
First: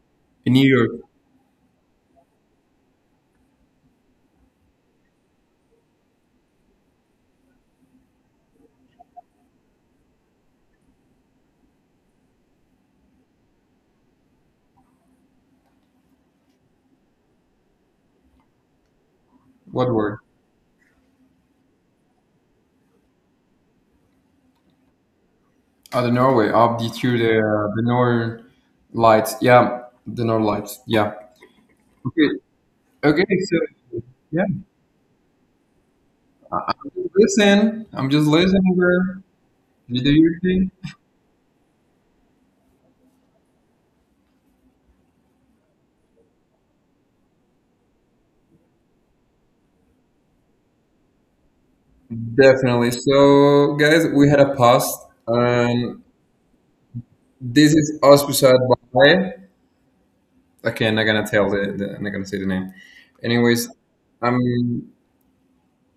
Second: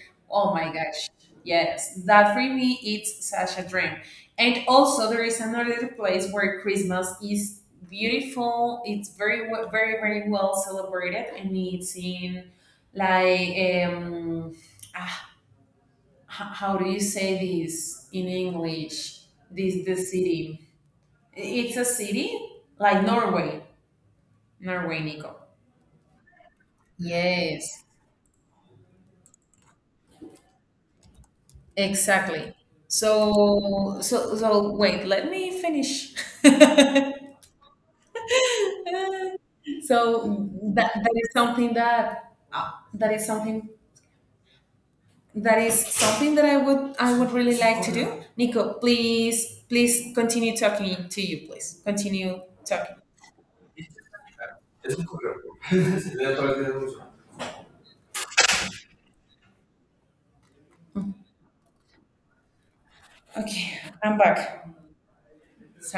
[SPEAKER 1] In
[SPEAKER 2] oh my
[SPEAKER 1] New York,
[SPEAKER 2] gosh, yes, that for me, it's such a dream. And also, there is another place where Christmas is beautiful, it's very, very, very well celebrated, and it's in like, ah, how do you say this in English? This
[SPEAKER 1] what
[SPEAKER 2] the
[SPEAKER 1] word?
[SPEAKER 2] city. It's a city like Norway. Norway, Nico.
[SPEAKER 1] Oh, the Norway, up the through the
[SPEAKER 2] Yes,
[SPEAKER 1] Northern Lights. Yeah, the Northern Lights. Yeah. Okay.
[SPEAKER 2] exactly.
[SPEAKER 1] Okay.
[SPEAKER 2] So
[SPEAKER 1] So
[SPEAKER 2] so
[SPEAKER 1] yeah,
[SPEAKER 2] so wait, let me finish.
[SPEAKER 1] I'm just listening. I'm just listening, girl. You do your thing.
[SPEAKER 2] That is something that that is something that I would really like to do. Nico, please continue talking to you, please. Continue talking.
[SPEAKER 1] Definitely. So, guys, we had a past, and this is Auspichat by. Okay, I'm not gonna tell the, the. I'm not gonna say the name. Anyways,
[SPEAKER 2] Okay, I'm back.
[SPEAKER 1] I'm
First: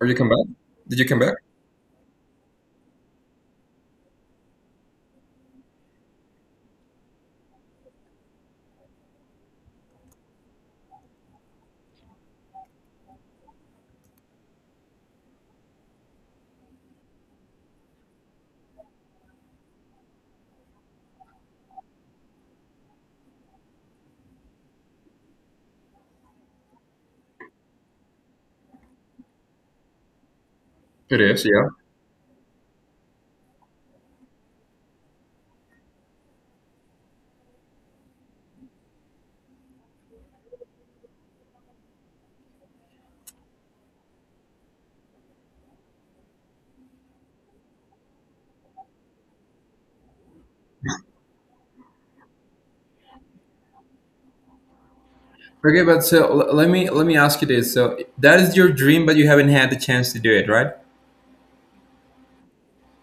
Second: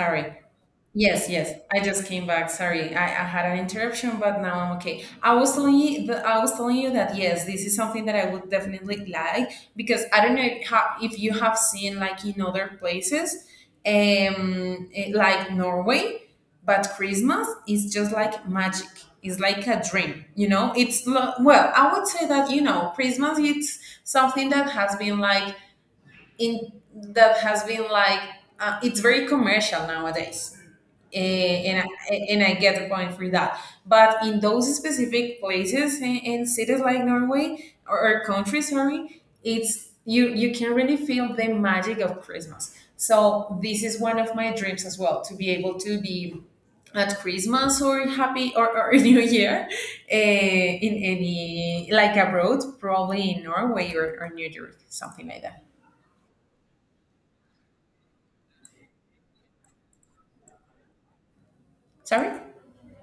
[SPEAKER 1] are you come back? Did you come
[SPEAKER 2] Yes,
[SPEAKER 1] back?
[SPEAKER 2] yes. I just came back. Sorry, I had an interruption, but now I'm okay. I was telling you that yes, this is something that I would definitely like because I don't know if, if you have seen like in other places, like Norway, but Christmas is just like magic. It's like a dream, you know. Well, I would say that you know, Christmas it's something that has been like in that has been like it's very commercial nowadays.
[SPEAKER 1] It is, yeah.
[SPEAKER 2] Eh, and I get the point for that, but in those specific places in cities like norway or countries, sorry, it's, you can really feel the magic of christmas. So this is one of my dreams as well, to be able to be at christmas or happy or new year, in any like abroad, probably in norway or new york, something like that.
[SPEAKER 1] Okay, but so let me ask you this. So that is your dream, but you haven't had the chance to do it, right?
[SPEAKER 2] Sorry.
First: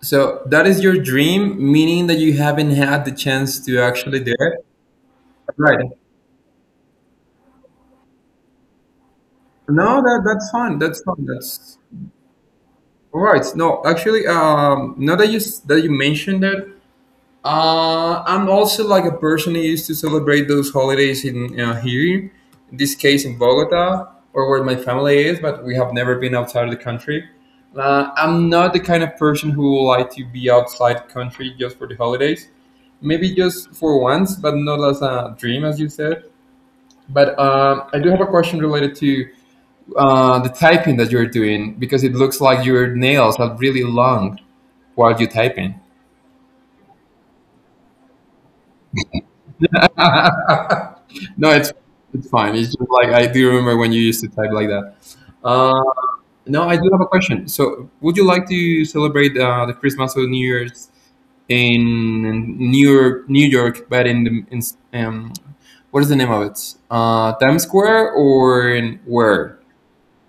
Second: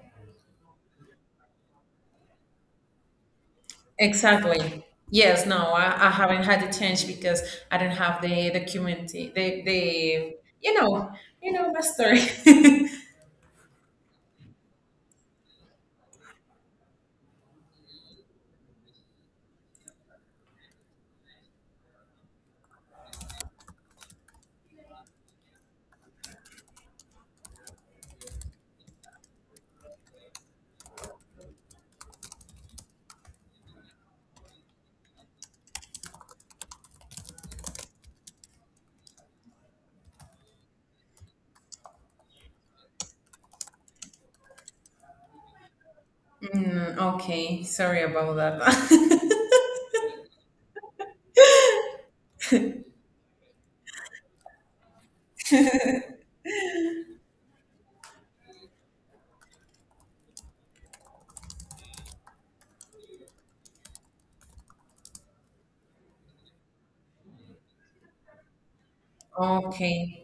[SPEAKER 1] So that is your dream, meaning that you haven't had the chance to actually do it,
[SPEAKER 2] Exactly. Yes, no,
[SPEAKER 1] right?
[SPEAKER 2] I haven't had the change because I don't have the document, the,
[SPEAKER 1] No, that
[SPEAKER 2] the,
[SPEAKER 1] that's
[SPEAKER 2] you
[SPEAKER 1] fine. That's
[SPEAKER 2] know,
[SPEAKER 1] fine.
[SPEAKER 2] you know
[SPEAKER 1] That's
[SPEAKER 2] my story.
[SPEAKER 1] all right. No, actually, now that you mentioned that, I'm also like a person who used to celebrate those holidays in here, in this case in Bogota or where my family is, but we have never been outside of the country. I'm not the kind of person who would like to be outside the country just for the holidays. Maybe just for once, but not as a dream, as you said. But I do have a question related to the typing that you're doing because it looks like your nails are really long while you're typing.
[SPEAKER 2] Okay, sorry about that.
[SPEAKER 1] No, it's it's fine. It's just like I do remember when you used to type like that. Uh, no, I do have a question. So, would you like to celebrate the Christmas or New Year's in New York, New York, but um, what is the name of it? Times Square or in where?
[SPEAKER 2] Okay.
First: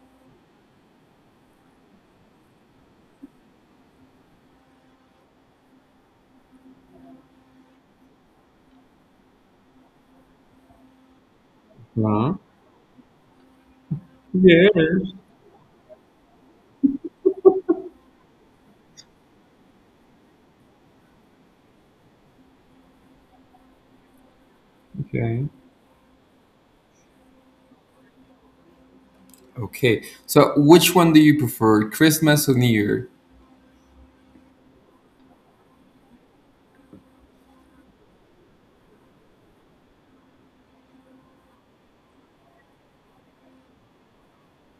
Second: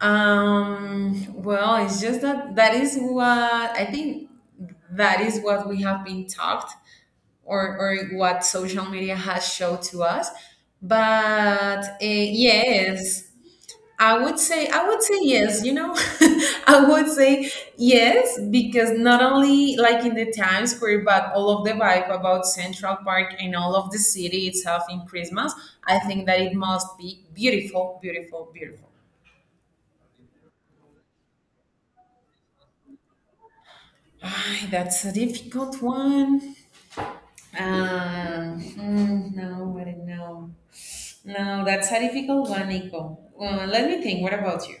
[SPEAKER 2] Well, it's just that that is what I think, that is what we have been taught or what social media has showed to us. But
[SPEAKER 1] Huh?
[SPEAKER 2] yes,
[SPEAKER 1] Yeah.
[SPEAKER 2] I would say yes, you know. I would say yes, because not only like in the Times Square, but all of the vibe about Central Park and all of the city itself in
[SPEAKER 1] Okay.
[SPEAKER 2] Christmas, I think that it must be beautiful, beautiful, beautiful.
[SPEAKER 1] Okay. So, which one do you prefer, Christmas or New Year?
[SPEAKER 2] Ay, that's a difficult one. No, I don't know. No, that's a difficult one, Nico. Let me think. What about you?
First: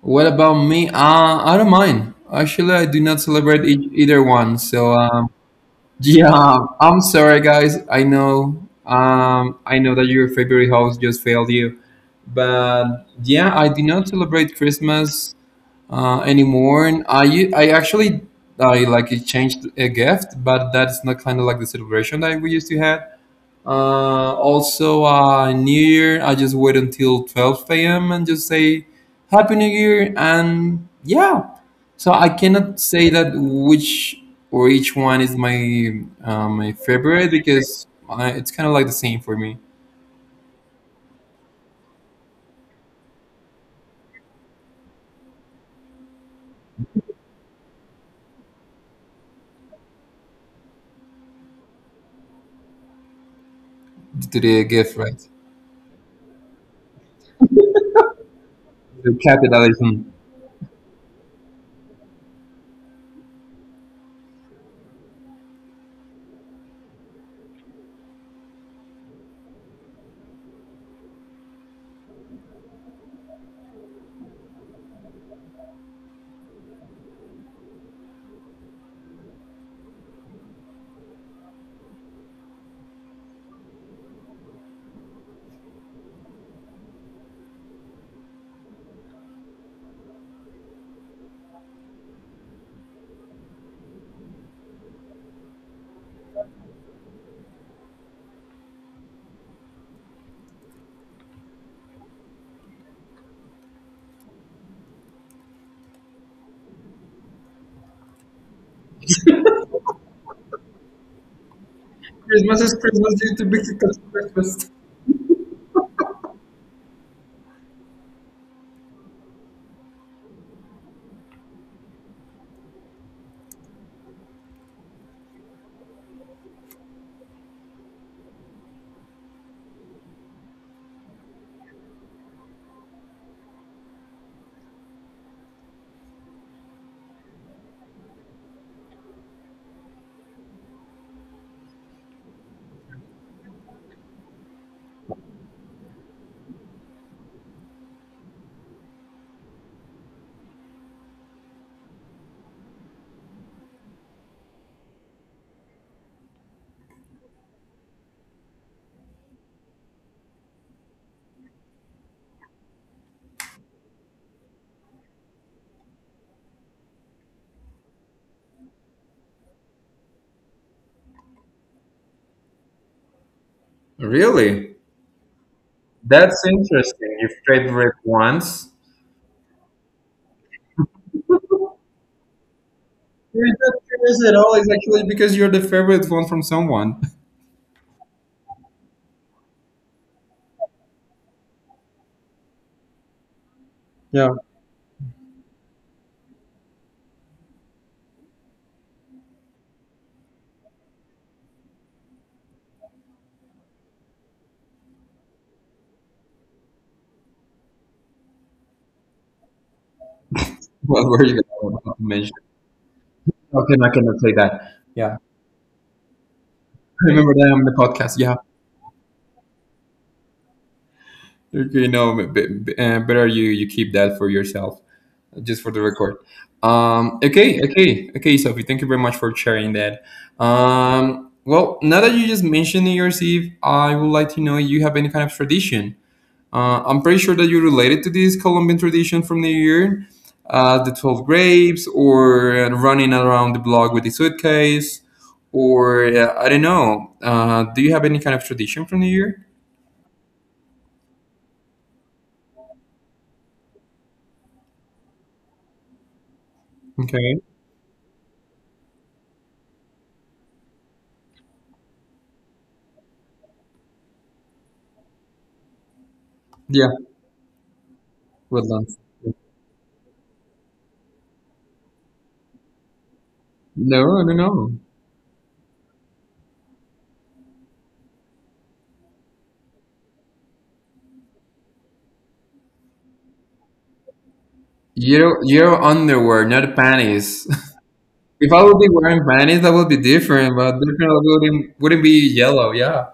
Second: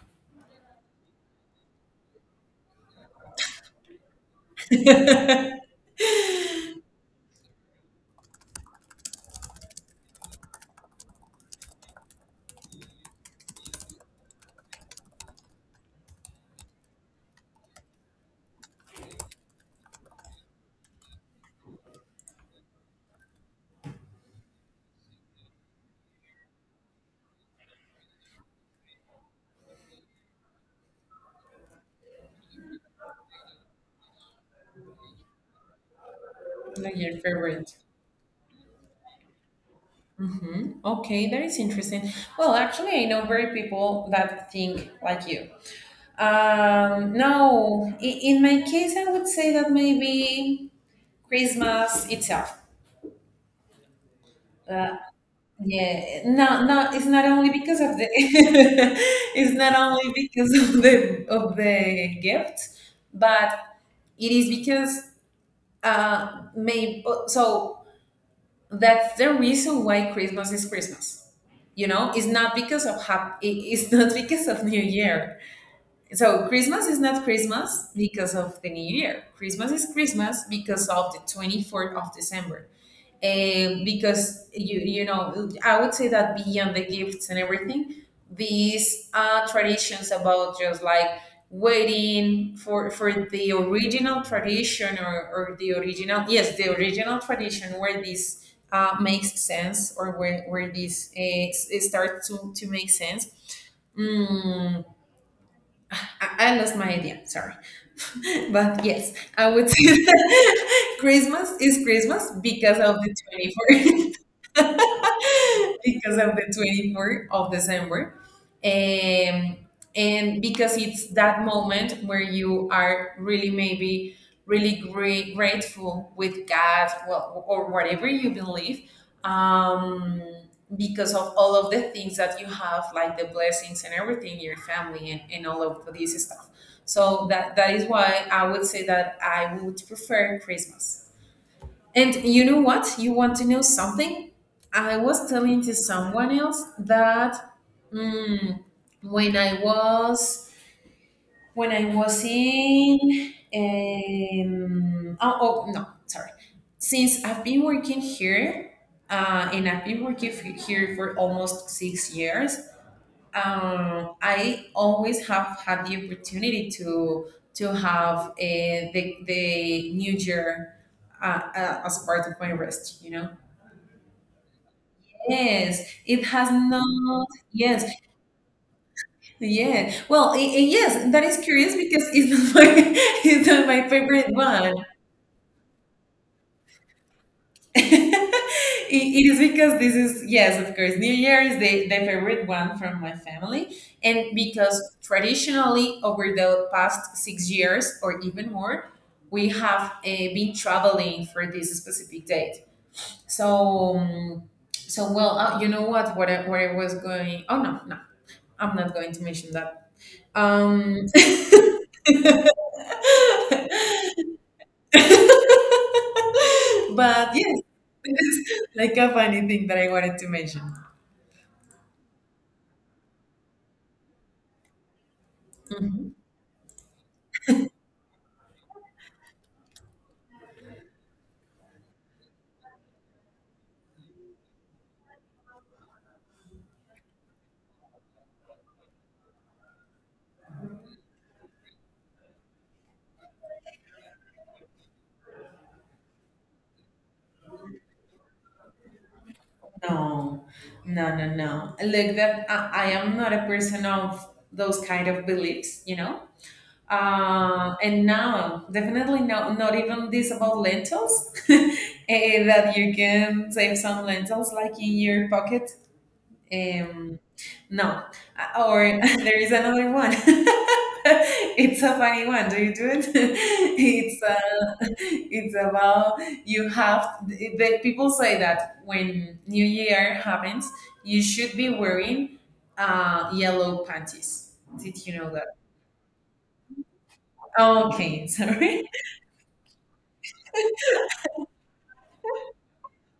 [SPEAKER 1] What about me? I don't mind. Actually, I do not celebrate either one. So, yeah, I'm sorry, guys. I know that your favorite house just failed you, but yeah, I do not celebrate Christmas anymore. And I actually, I like it changed a gift, but that's not kind of like the celebration that we used to have. Also, New Year, I just wait until 12 a.m. and just say Happy New Year. And yeah, so I cannot say that which or each one is my
[SPEAKER 2] Like your
[SPEAKER 1] favorite
[SPEAKER 2] favorite?
[SPEAKER 1] because it's kind of like the same for me
[SPEAKER 2] Okay, that is interesting. Well, actually, I know very people that think like you. No, in my case, I would say that maybe Christmas itself.
[SPEAKER 1] to the gift,
[SPEAKER 2] Uh,
[SPEAKER 1] right?
[SPEAKER 2] yeah, no, no, it's not only because of the,
[SPEAKER 1] The
[SPEAKER 2] it's not
[SPEAKER 1] capitalism.
[SPEAKER 2] only because of the gift, but it is because maybe so that's the reason why Christmas is Christmas. You know, it's not because of it's not because of New Year. So Christmas is not Christmas because of the New Year. Christmas is Christmas because of the 24th of December, because you know, I would say that beyond the gifts and everything, these traditions about just like waiting for the original tradition or the original, yes, the original tradition where this makes sense or where this it starts to make sense. Mm, I lost my idea. Sorry, but yes, I would say that Christmas is Christmas
[SPEAKER 1] Christmas is
[SPEAKER 2] because of the
[SPEAKER 1] Christmas due to
[SPEAKER 2] twenty
[SPEAKER 1] because
[SPEAKER 2] fourth.
[SPEAKER 1] Christmas.
[SPEAKER 2] Because of the 24th of December. Um, and because it's that moment where you are really maybe really grateful with God, well, or whatever you believe, um, because of all of the things that you have, like the blessings and everything, your family, and all of this stuff. So that is why I would say that I would prefer Christmas. And you know what? You want to know something? I was telling to someone else that mm, when I was when I was in oh, oh no, sorry, since I've been working here, and I've been working here for almost 6 years, I always have had the opportunity to have the New Year uh, as part of my rest. You know.
[SPEAKER 1] Really?
[SPEAKER 2] Yes, it
[SPEAKER 1] That's
[SPEAKER 2] has
[SPEAKER 1] interesting.
[SPEAKER 2] not.
[SPEAKER 1] Your
[SPEAKER 2] Yes,
[SPEAKER 1] favorite ones?
[SPEAKER 2] yeah. Well, yes, that is curious because it's not my it's
[SPEAKER 1] You're
[SPEAKER 2] not
[SPEAKER 1] not
[SPEAKER 2] my favorite
[SPEAKER 1] curious at all.
[SPEAKER 2] one.
[SPEAKER 1] It's actually because you're the favorite one from someone.
[SPEAKER 2] It is because this is, yes, of course, new year is the favorite one from my family,
[SPEAKER 1] Yeah.
[SPEAKER 2] and because traditionally over the past 6 years or even more we have been traveling for this specific date. So so well, you know what what I was going, oh no no, I'm not going to mention that. um
[SPEAKER 1] What were you going to mention? Okay, I cannot say that. Yeah, I
[SPEAKER 2] but
[SPEAKER 1] remember that
[SPEAKER 2] yes,
[SPEAKER 1] on the podcast. Yeah,
[SPEAKER 2] it's like a funny thing that I wanted to mention.
[SPEAKER 1] better you keep that for yourself, just for the
[SPEAKER 2] Mhm.
[SPEAKER 1] record. Okay, okay, okay, Sophie, thank you very much for sharing that. Well, now that you just mentioned New Year's Eve, I would like to know you have any kind of tradition. I'm pretty sure that you're related to this Colombian tradition from New Year, the 12 grapes, or running around the block with the suitcase, or I don't know. Do you have any kind of tradition from New Year?
[SPEAKER 2] No, no, no, no. Like that, I am not a person of those kind of beliefs, you know.
[SPEAKER 1] Okay.
[SPEAKER 2] And now, definitely no, not even this about lentils, eh, that you can save some lentils like in your pocket.
[SPEAKER 1] Yeah,
[SPEAKER 2] Um, no. Or
[SPEAKER 1] woodlands.
[SPEAKER 2] there is another one. It's a funny one. Do you do it? It's
[SPEAKER 1] No, not know.
[SPEAKER 2] it's about, you have the people say that when New Year happens, you should be wearing yellow panties. Did you know
[SPEAKER 1] Your
[SPEAKER 2] that?
[SPEAKER 1] your underwear, not panties.
[SPEAKER 2] Okay,
[SPEAKER 1] If I would
[SPEAKER 2] sorry.
[SPEAKER 1] be wearing panties, that would be different, but definitely wouldn't be yellow. Yeah.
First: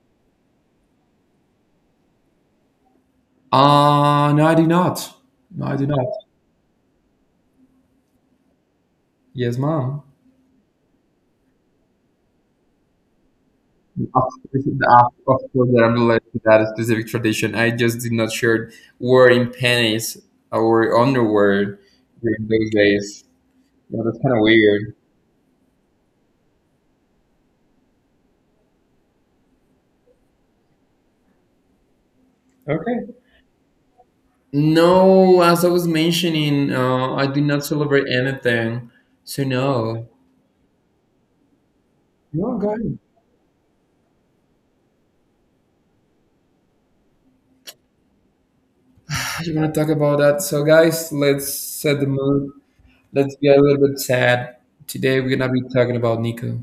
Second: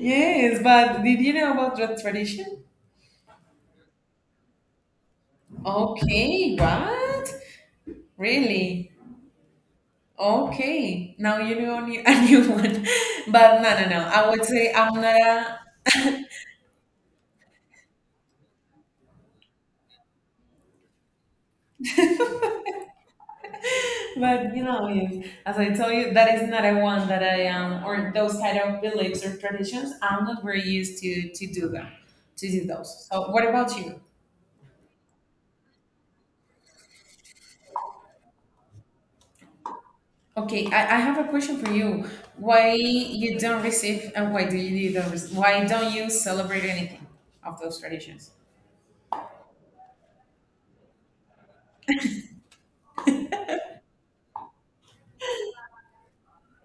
[SPEAKER 2] Yes, but did you know about that tradition?
[SPEAKER 1] No, I do not. No, I do not.
[SPEAKER 2] Okay, what? Really?
[SPEAKER 1] Yes, mom.
[SPEAKER 2] Okay, now you know a new one. But no, no, no.
[SPEAKER 1] Of
[SPEAKER 2] I would
[SPEAKER 1] course,
[SPEAKER 2] say I'm
[SPEAKER 1] of of
[SPEAKER 2] not
[SPEAKER 1] course that I'm related to that specific tradition. I just did not share wearing panties or underwear during
[SPEAKER 2] a.
[SPEAKER 1] those days. Yeah, that's kind of
[SPEAKER 2] But you know,
[SPEAKER 1] weird.
[SPEAKER 2] if, as I told you, that is not a one that I am, or those kind of beliefs or traditions. I'm not very used to do them, to do those.
[SPEAKER 1] Okay.
[SPEAKER 2] So, what about you?
[SPEAKER 1] No, as I was mentioning, I do not celebrate anything. So no.
[SPEAKER 2] Okay, I have a question for you.
[SPEAKER 1] No,
[SPEAKER 2] Why
[SPEAKER 1] guys.
[SPEAKER 2] you don't receive, and why do you don't? Why don't you celebrate anything of those traditions?
[SPEAKER 1] You want to talk about that? So guys, let's set the mood. Let's get a little bit sad. Today we're gonna be talking about Nico,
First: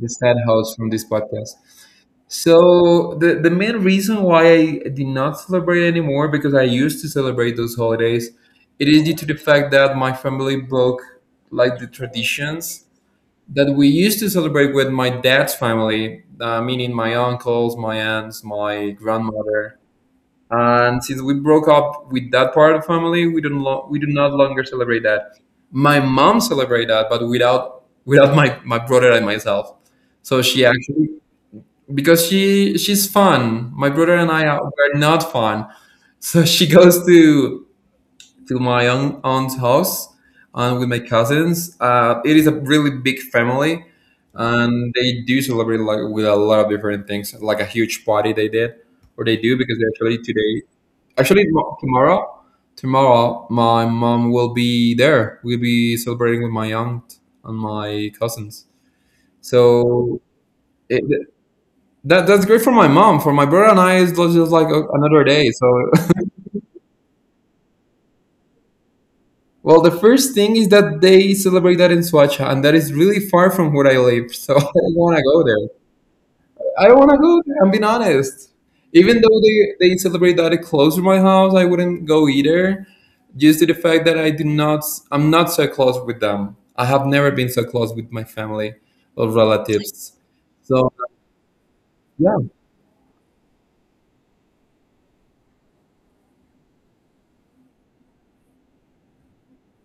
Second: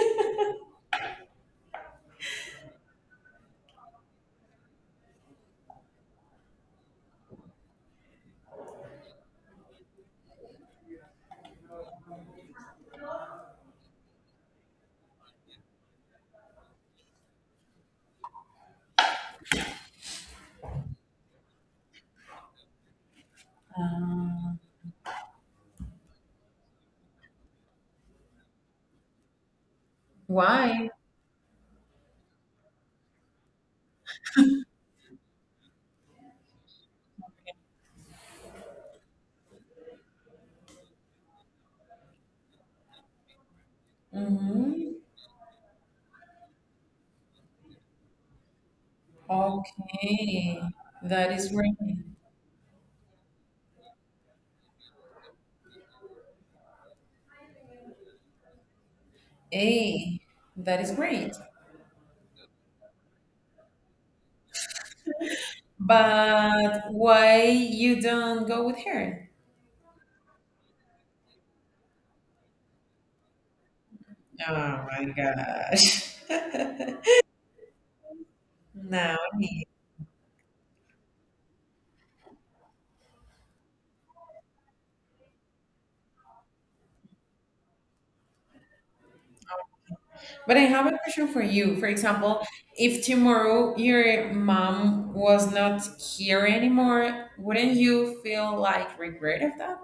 [SPEAKER 1] the sad host from this podcast. So the main reason why I did not celebrate anymore because I used to celebrate those holidays, it is due to the fact that my family broke like the traditions that we used to celebrate with my dad's family, meaning my uncles, my aunts, my grandmother. And since we broke up with that part of the family, we don't lo- we do not
[SPEAKER 2] Uh,
[SPEAKER 1] longer celebrate that. My mom celebrate that, but without my brother and myself. So she
[SPEAKER 2] why?
[SPEAKER 1] actually because she's fun. My brother and I are, were not fun, so she goes to my own aunt's house and with my cousins. It is a really big family, and they do celebrate like with a lot of different things, like a huge party they did or they do because they actually today,
[SPEAKER 2] Okay, that
[SPEAKER 1] actually
[SPEAKER 2] is
[SPEAKER 1] mo-
[SPEAKER 2] great.
[SPEAKER 1] tomorrow. Tomorrow, my mom will be there. We'll be celebrating with my aunt and my cousins.
[SPEAKER 2] Hey,
[SPEAKER 1] So
[SPEAKER 2] that is
[SPEAKER 1] it,
[SPEAKER 2] great.
[SPEAKER 1] that that's great for my mom. For my brother and I, it's just like another day. So,
[SPEAKER 2] But why you don't go with her?
[SPEAKER 1] well, the first thing is that they celebrate that in Swacha, and that is really far from where I live.
[SPEAKER 2] Oh
[SPEAKER 1] So I don't
[SPEAKER 2] my
[SPEAKER 1] want to go there.
[SPEAKER 2] gosh.
[SPEAKER 1] I don't want to go there. I'm being honest.
[SPEAKER 2] No.
[SPEAKER 1] Even though they celebrate that close to my house, I wouldn't go either, just to the fact that I do not. I'm not so close with them. I have never been so close with my family or relatives.
[SPEAKER 2] But I have
[SPEAKER 1] So
[SPEAKER 2] a question for you. For
[SPEAKER 1] yeah,
[SPEAKER 2] example, if tomorrow your mom was not here anymore, wouldn't you feel like regret of that?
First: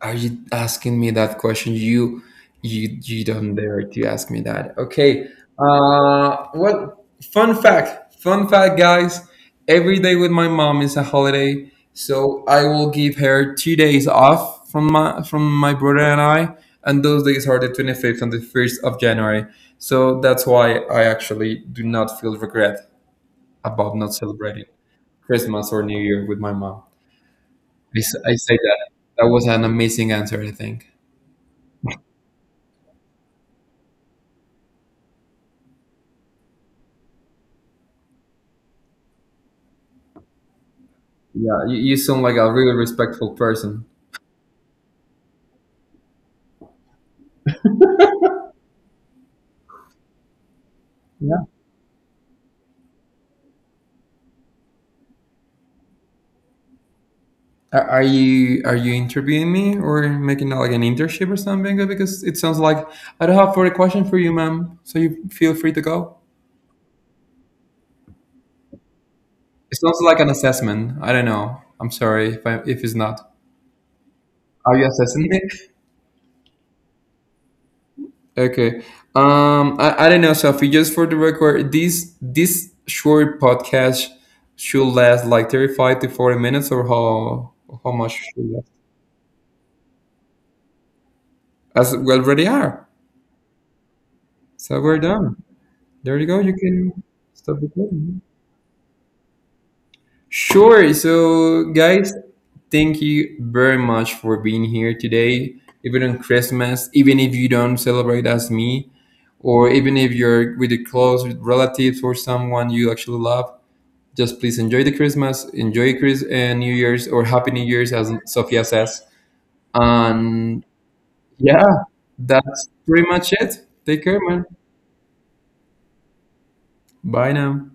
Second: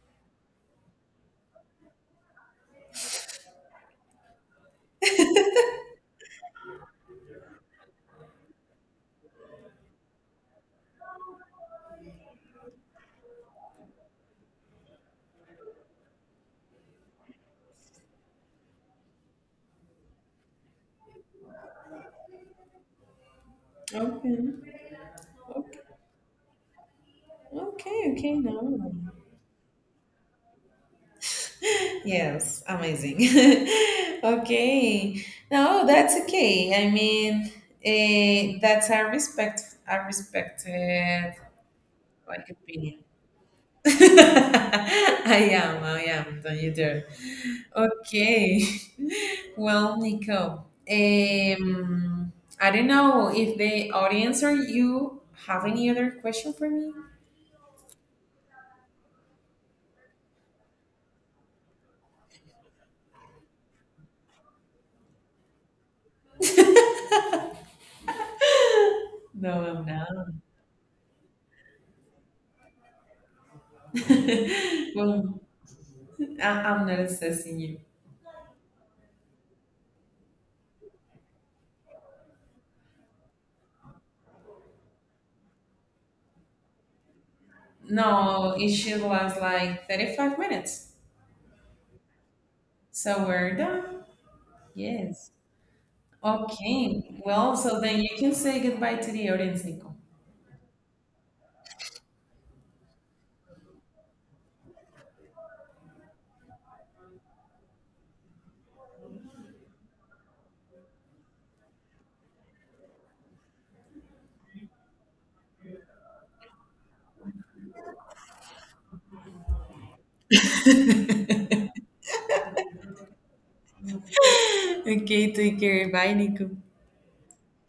[SPEAKER 1] are you asking me that question? You don't dare to ask me that. Okay. Well, fun fact, guys. Every day with my mom is a holiday, so I will give her 2 days off from my brother and I, and those days are the 25th and the first of January. So that's why I actually do not feel regret about not celebrating
[SPEAKER 2] Okay.
[SPEAKER 1] Christmas
[SPEAKER 2] Okay.
[SPEAKER 1] or New Year with my mom. I,
[SPEAKER 2] Okay.
[SPEAKER 1] s- I
[SPEAKER 2] Okay.
[SPEAKER 1] say
[SPEAKER 2] No.
[SPEAKER 1] that. That was an amazing answer, I think.
[SPEAKER 2] Yes, amazing. Okay. No, that's okay. I mean, that's a respect, a respected
[SPEAKER 1] Yeah, you sound like
[SPEAKER 2] like
[SPEAKER 1] a really
[SPEAKER 2] opinion.
[SPEAKER 1] respectful person.
[SPEAKER 2] I am, I am. Don't you dare. Okay. Well, Nico,
[SPEAKER 1] Yeah.
[SPEAKER 2] I don't know if the audience or you have any other question for me.
[SPEAKER 1] Are you interviewing me or making like an internship or something? Because it sounds like I don't have further question for you, ma'am. So you feel free to go.
[SPEAKER 2] No,
[SPEAKER 1] It
[SPEAKER 2] I'm
[SPEAKER 1] sounds like
[SPEAKER 2] not.
[SPEAKER 1] an assessment. I don't know. I'm sorry if it's not. Are you assessing
[SPEAKER 2] Well,
[SPEAKER 1] me?
[SPEAKER 2] I'm not assessing you.
[SPEAKER 1] Okay. I don't know, Sophie. Just for the record, this short podcast should last like 35 to 40 minutes, or how much should
[SPEAKER 2] No,
[SPEAKER 1] it
[SPEAKER 2] it should last like 35 minutes.
[SPEAKER 1] last? As we already are.
[SPEAKER 2] So we're done.
[SPEAKER 1] So we're
[SPEAKER 2] Yes.
[SPEAKER 1] done. There you go. You can
[SPEAKER 2] Okay. Well,
[SPEAKER 1] stop
[SPEAKER 2] so then you
[SPEAKER 1] recording.
[SPEAKER 2] can say goodbye to the audience, Nico.
[SPEAKER 1] Sure. So, guys, thank you very much for being here today. Even on Christmas, even if you don't celebrate as me, or even if you're with your close relatives or someone you actually love, just please enjoy the Christmas, enjoy Chris and New Year's or Happy New Year's, as Sophia says. And yeah, that's pretty much it. Take care, man.
[SPEAKER 2] Okay, take care. Bye, Nico.
[SPEAKER 1] Bye now.